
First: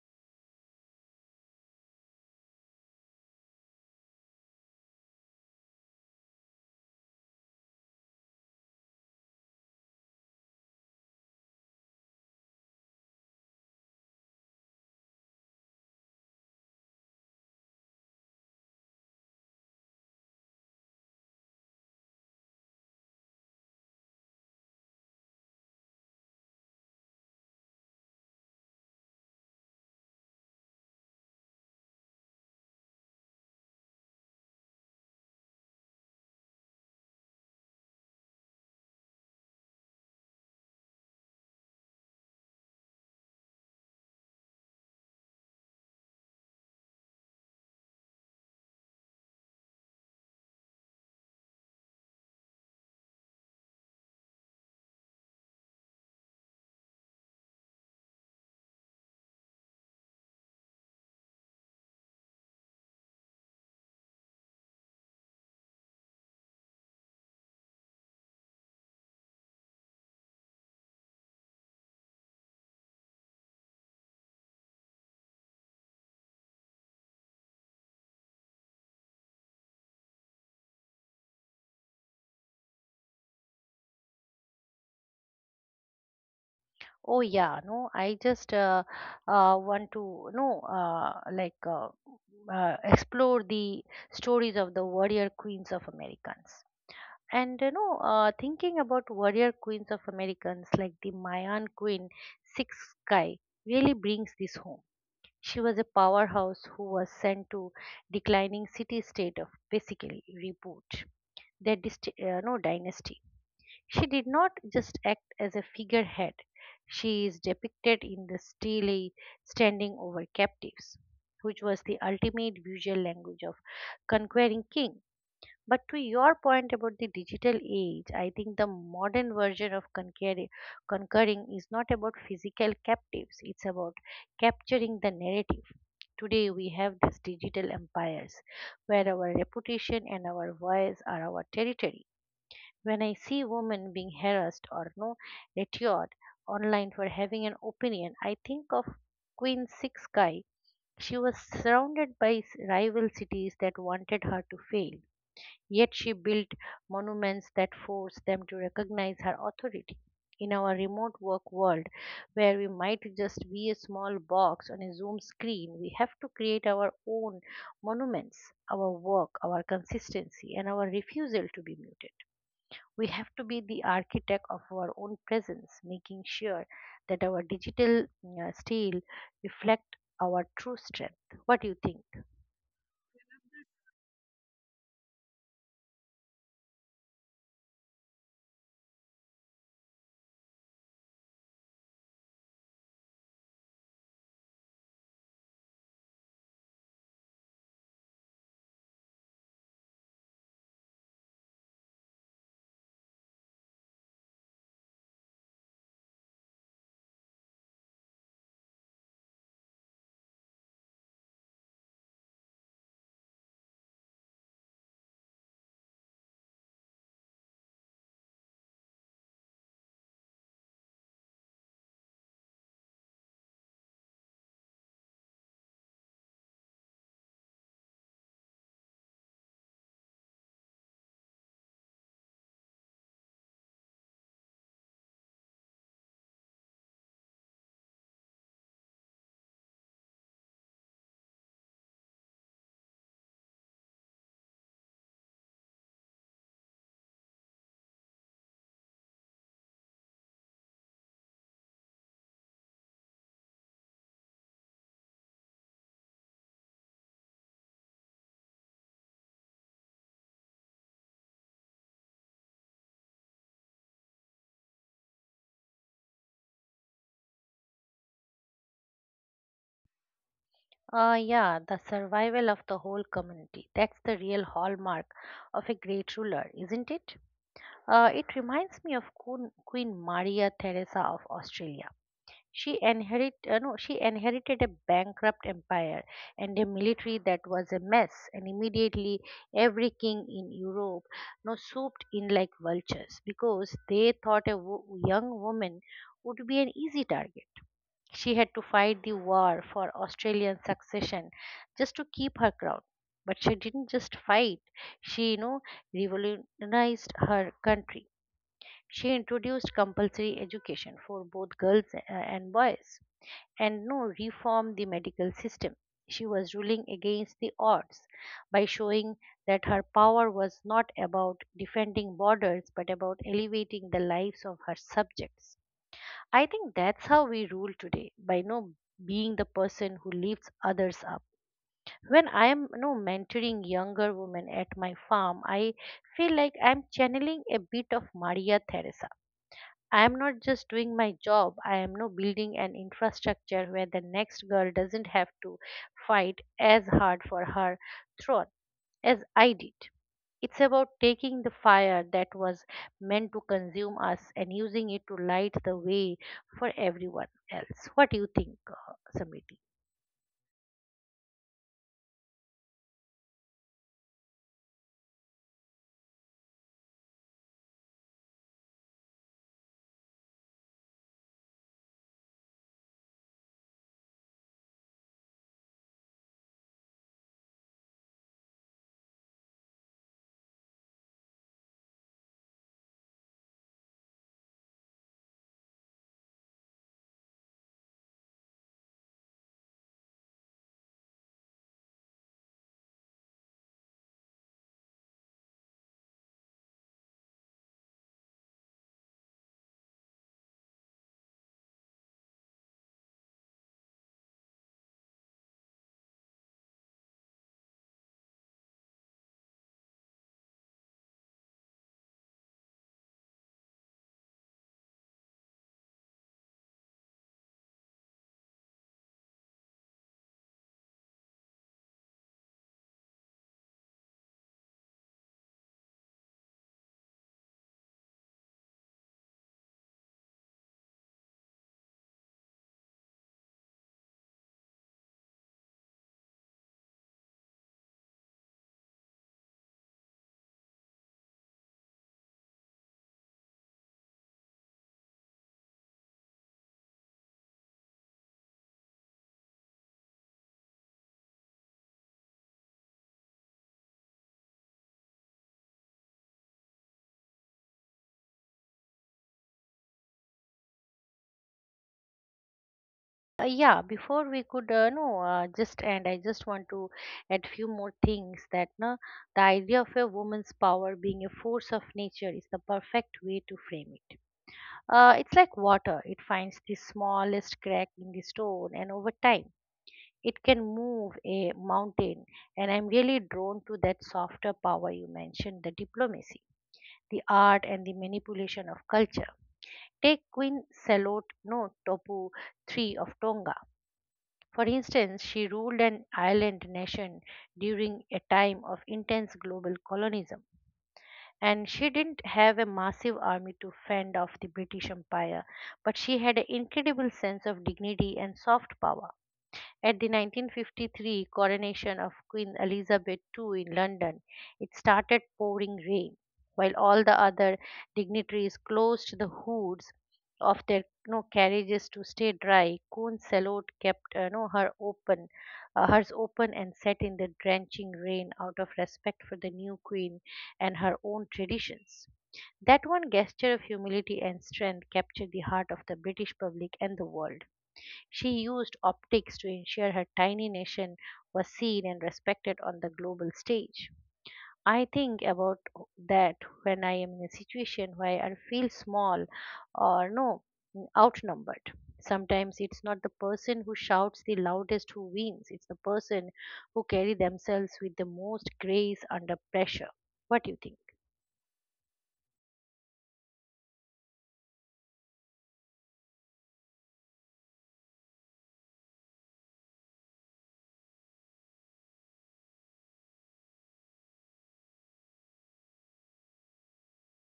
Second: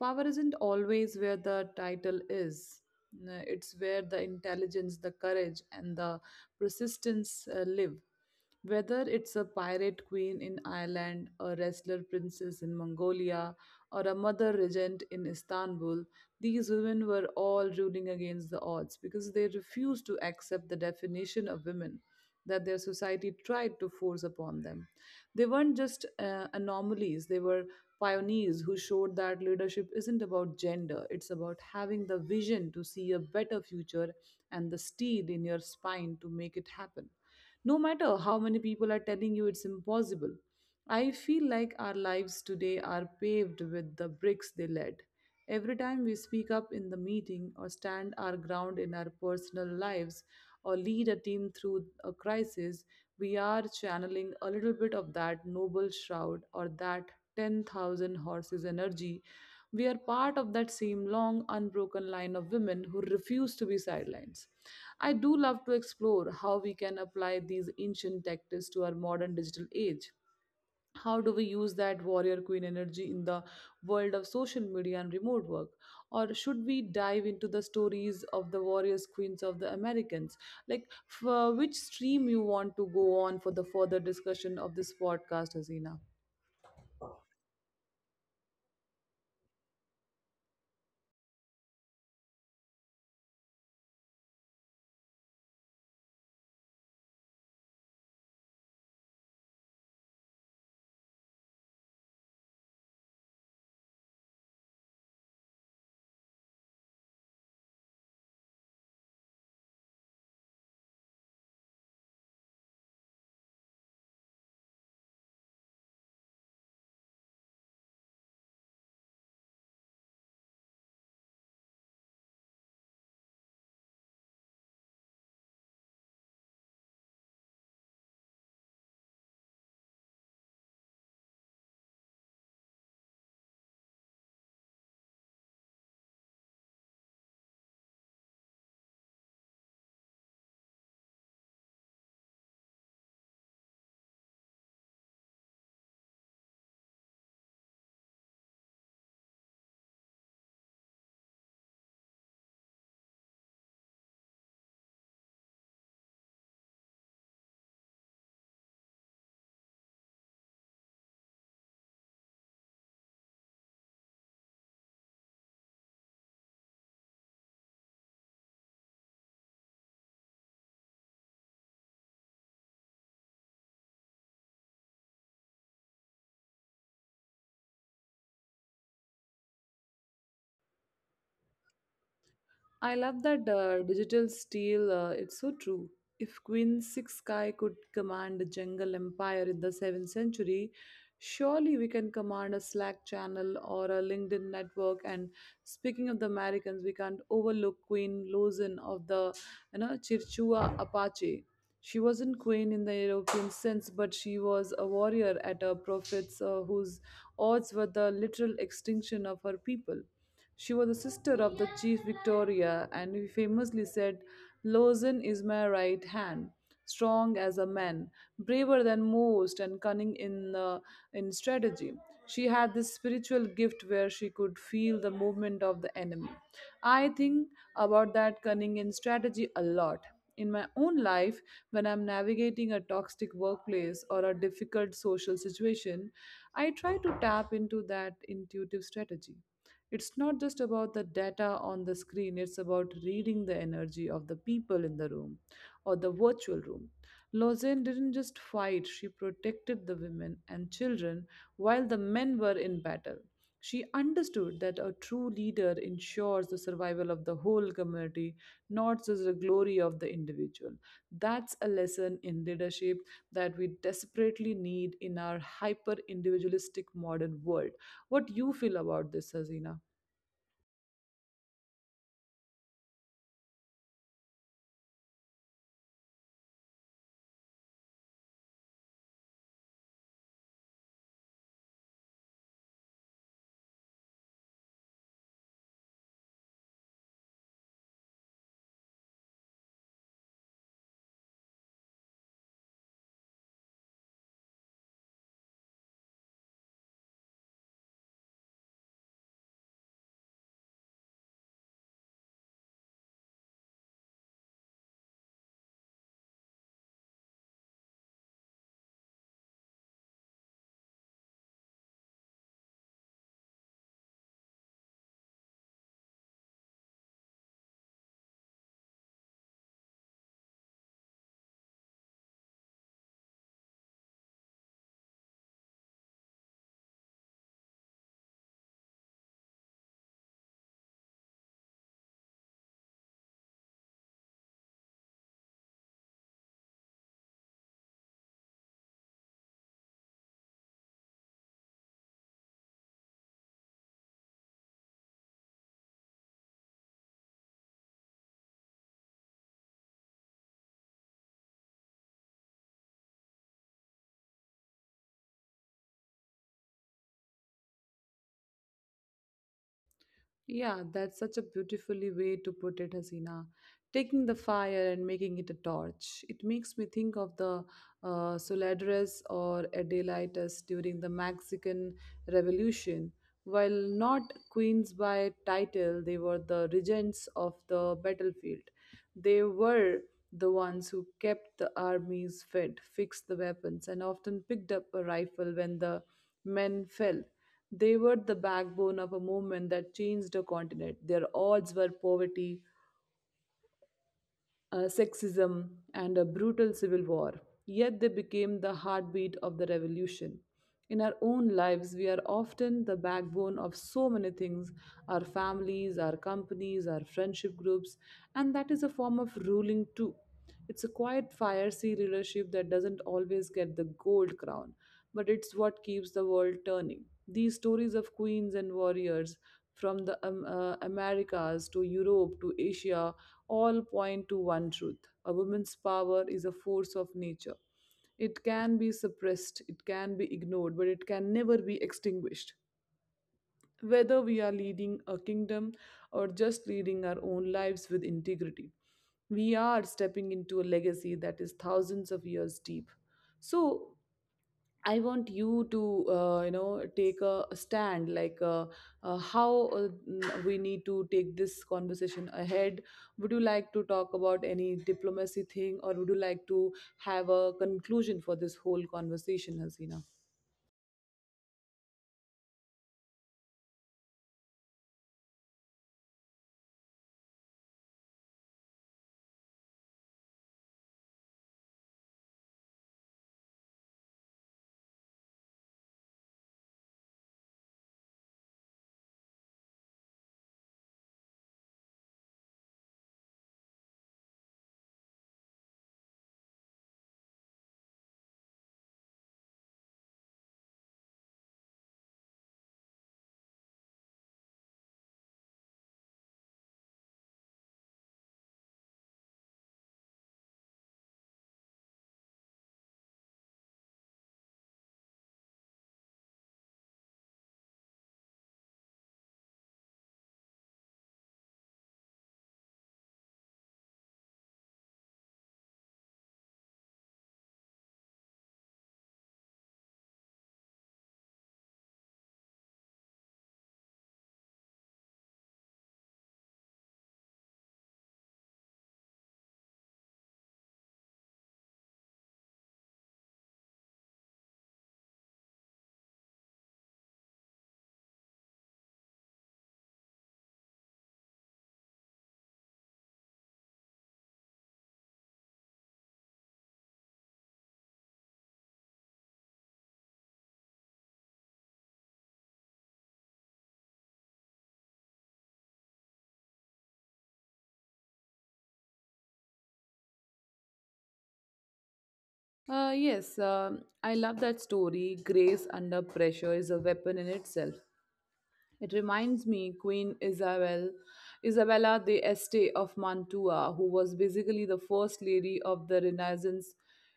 Power isn't always where the title is. It's where the intelligence, the courage, and the persistence live. Whether it's a pirate queen in Ireland, a wrestler princess in Mongolia, or a mother regent in Istanbul, these women were all ruling against the odds because they refused to accept the definition of women that their society tried to force upon them. They weren't just anomalies, they were pioneers who showed that leadership isn't about gender, it's about having the vision to see a better future and the steel in your spine to make it happen no matter how many people are telling you it's impossible. I feel like our lives today are paved with the bricks they led. Every time we speak up in the meeting or stand our ground in our personal lives or lead a team through a crisis, we are channeling a little bit of that noble shroud or that 10,000 horses energy. We are part of that same long, unbroken line of women who refuse to be sidelined. I do love to explore how we can apply these ancient tactics to our modern digital age. How do we use that warrior queen energy in the world of social media and remote work? Or should we dive into the stories of the warriors queens of the Americans? Like, for which stream you want to go on for the further discussion of this podcast, Hasina?
Oh yeah, no I just want to no like explore the stories of the warrior queens of Americans. And thinking about warrior queens of Americans like the Mayan queen Six Sky really brings this home. She was a powerhouse who was sent to declining city state of basically reboot their dynasty. She did not just act as a figurehead. She is depicted in the stele standing over captives, which was the ultimate visual language of conquering king. But to your point about the digital age, I think the modern version of conquering is not about physical captives, it's about capturing the narrative. Today we have these digital empires where our reputation and our voice are our territory. When I see women being harassed or no ridiculed online for having an opinion, I think of Queen Six Guy. She was surrounded by rival cities that wanted her to fail, yet she built monuments that forced them to recognize her authority. In our remote work world, where we might just be a small box on a Zoom screen, we have to create our own monuments, our work, our consistency, and our refusal to be muted. We have to be the architect of our own presence, making sure that our digital style reflect our true strength. What do you think?
I love that digital steel. It's so true. If Queen Sixkai could command a jungle empire in the 7th century, surely we can command a Slack channel or a LinkedIn network. And speaking of the Americans, we can't overlook Queen Lozin of the, you know, Chirchua Apache. She wasn't queen in the European sense, but she was a warrior at her prophets whose odds were the literal extinction of her people. She was the sister of the chief Victoria, and he famously said, Lozen is my right hand, strong as a man, braver than most, and cunning in strategy. She had this spiritual gift where she could feel the movement of the enemy. I think about that cunning in strategy a lot. In my own life, when I'm navigating a toxic workplace or a difficult social situation, I try to tap into that intuitive strategy. It's not just about the data on the screen, it's about reading the energy of the people in the room or the virtual room. Lausanne didn't just fight, she protected the women and children while the men were in battle. She understood that a true leader ensures the survival of the whole community, not just the glory of the individual. That's a lesson in leadership that we desperately need in our hyper individualistic modern world. What you feel about this, Hazina?
Yeah, the survival of the whole community. That's the real hallmark of a great ruler, isn't it? It reminds me of Queen Maria Theresa of Australia. She inherit, no, she inherited a bankrupt empire and a military that was a mess, and immediately every king in Europe no swooped in like vultures because they thought a young woman would be an easy target. She had to fight the war for Australian succession just to keep her crown. But she didn't just fight; she revolutionized her country. She introduced compulsory education for both girls and boys, and no reformed the medical system. She was ruling against the odds by showing that her power was not about defending borders but about elevating the lives of her subjects. I think that's how we rule today, by no being the person who lifts others up. When I am no mentoring younger women at my farm, I feel like I'm channeling a bit of Maria Theresa. I am not just doing my job, I am no building an infrastructure where the next girl doesn't have to fight as hard for her throne as I did. It's about taking the fire that was meant to consume us and using it to light the way for everyone else. What do you think, Samiti?
Yeah, that's such a beautifully way to put it, Hasina. Taking the fire and making it a torch. It makes me think of the Solidaritas or Adelitas during the Mexican Revolution. While not queens by title, they were the regents of the battlefield. They were the ones who kept the armies fed, fixed the weapons, and often picked up a rifle when the men fell. They were the backbone of a movement that changed the continent. Their odds were poverty, sexism, and a brutal civil war, yet they became the heartbeat of the revolution. In our own lives, we are often the backbone of so many things, our families, our companies, our friendship groups, and that is a form of ruling too. It's a quiet, fiery leadership that doesn't always get the gold crown, but it's what keeps the world turning. These stories of queens and warriors from the Americas to Europe to Asia all point to one truth. A woman's power is a force of nature. It can be suppressed, it can be ignored, but it can never be extinguished. Whether we are leading a kingdom or just leading our own lives with integrity, we are stepping into a legacy that is thousands of years deep. So, I want you to, you know, take a stand like we need to take this conversation ahead. Would you like to talk about any diplomacy thing, or would you like to have a conclusion for this whole conversation, Hasina?
Yeah, before we could no just end, I just want to add few more things that na the idea of a woman's power being a force of nature is the perfect way to frame it. It's like water; it finds the smallest crack in the stone, and over time, it can move a mountain. And I'm really drawn to that softer power you mentioned, the diplomacy, the art, and the manipulation of culture. Take Queen Selot no Topu III of Tonga, for instance. She ruled an island nation during a time of intense global colonialism, and she didn't have a massive army to fend off the British Empire, but she had an incredible sense of dignity and soft power. At the 1953 coronation of Queen Elizabeth II in London, it started pouring rain, while all the other dignitaries closed the hoods of their, carriages to stay dry. Queen Charlotte kept hers open and sat in the drenching rain out of respect for the new queen and her own traditions. That one gesture of humility and strength captured the heart of the British public and the world. She used optics to ensure her tiny nation was seen and respected on the global stage. I think about that when I am in a situation where I feel small or outnumbered. Sometimes it's not the person who shouts the loudest who wins, it's the person who carry themselves with the most grace under pressure. What do you think?
Yes, I love that story. Grace under pressure is a weapon in itself. It reminds me Queen Isabella the Este of Mantua, who was basically the first lady of the Renaissance.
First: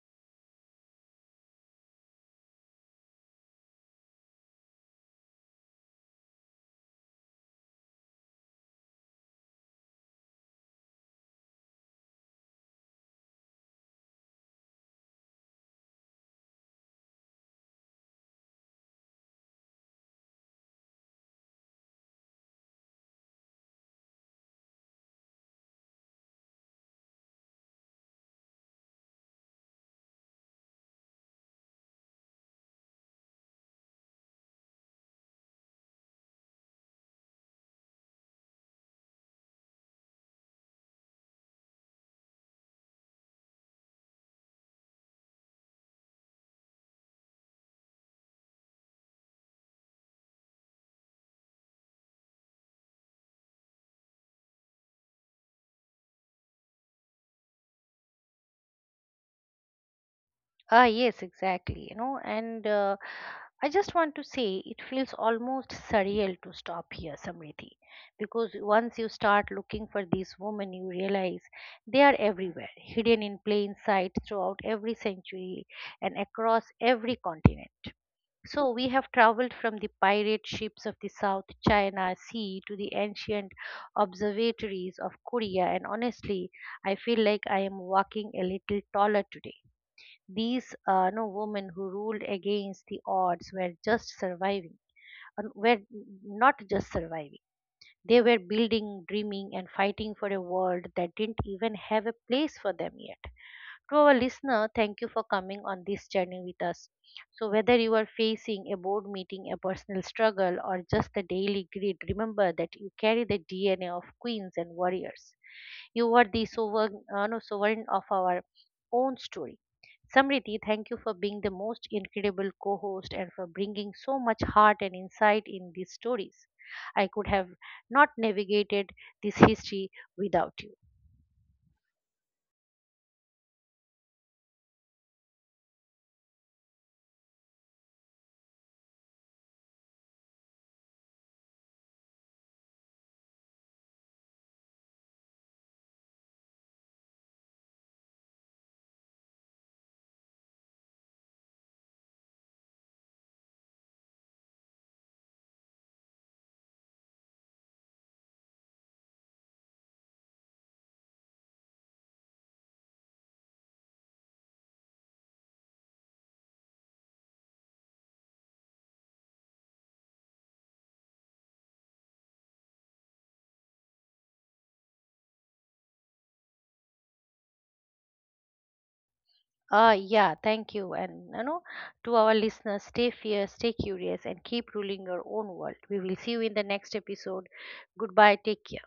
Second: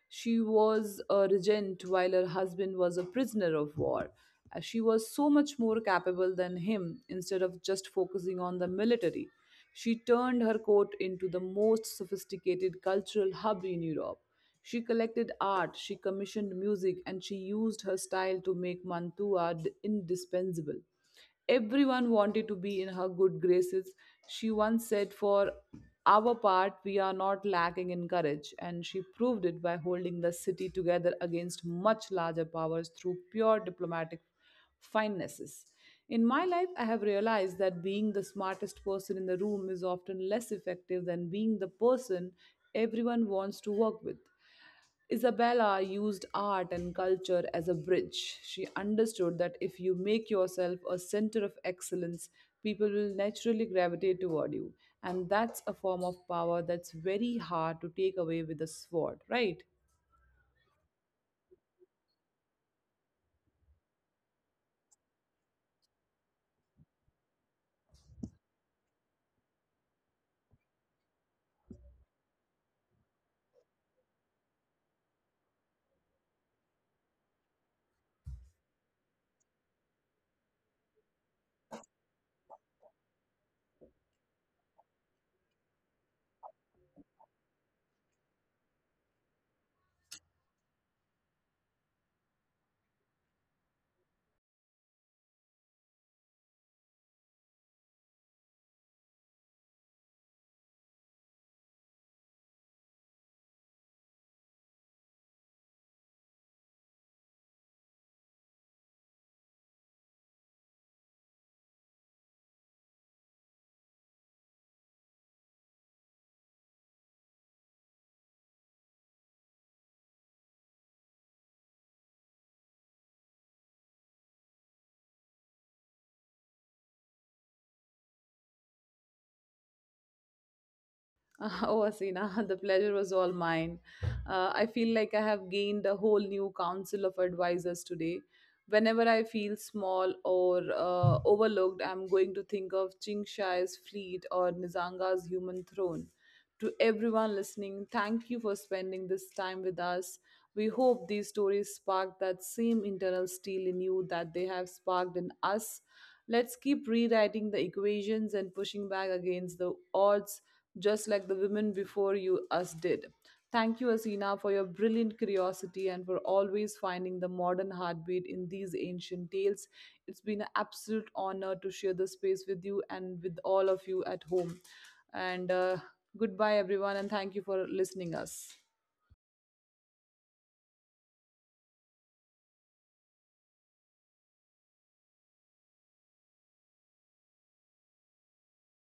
She was a regent while her husband was a prisoner of war. She was so much more capable than him instead of just focusing on the military. She turned her court into the most sophisticated cultural hub in Europe. She collected art, she commissioned music, and she used her style to make indispensable. Everyone wanted to be in her good graces. She once said, For our part, we are not lacking in courage, and she proved it by holding the city together against much larger powers through pure diplomatic finenesses. In my life, I have realized that being the smartest person in the room is often less effective than being the person everyone wants to work with. Isabella used art and culture as a bridge. She understood that if you make yourself a center of excellence, people will naturally gravitate toward you. And that's a form of power that's very hard to take away with a sword, right? [laughs]
Ah, yes, exactly. You know, and I just want to say it feels almost surreal to stop here, Samriti, because once you start looking for these women, you realize they are everywhere, hidden in plain sight throughout every century and across every continent. So we have traveled from the pirate ships of the South China Sea to the ancient observatories of Korea, and honestly, I feel like I am walking a little taller today. These no women who ruled against the odds were not just surviving. They were building, dreaming, and fighting for a world that didn't even have a place for them yet. To our listener, thank you for coming on this journey with us. So whether you are facing a board meeting, a personal struggle, or just the daily grid, remember that you carry the DNA of queens and warriors. You are the sovereign, no, sovereign of our own story. Samriti, thank you for being the most incredible co host and for bringing so much heart and insight in these stories. I could have not navigated this history without you.
Oh, Asina, the pleasure was all mine. I feel like I have gained a whole new council of advisors today. Whenever I feel small or overlooked, I'm going to think of Qing Shi's fleet or Nizanga's human throne. To everyone listening, thank you for spending this time with us. We hope these stories spark that same internal steel in you that they have sparked in us. Let's keep rewriting the equations and pushing back against the odds, just like the women before you us did. Thank you, Asina, for your brilliant curiosity and for always finding the modern heartbeat in these ancient tales. It's been an absolute honor to share the space with you and with all of you at home. And goodbye, everyone, and thank you for listening us.
Ah, yeah, thank you. And you know, to our listeners, stay fierce, stay curious, and keep ruling your own world. We will see you in the next episode. Goodbye, take care.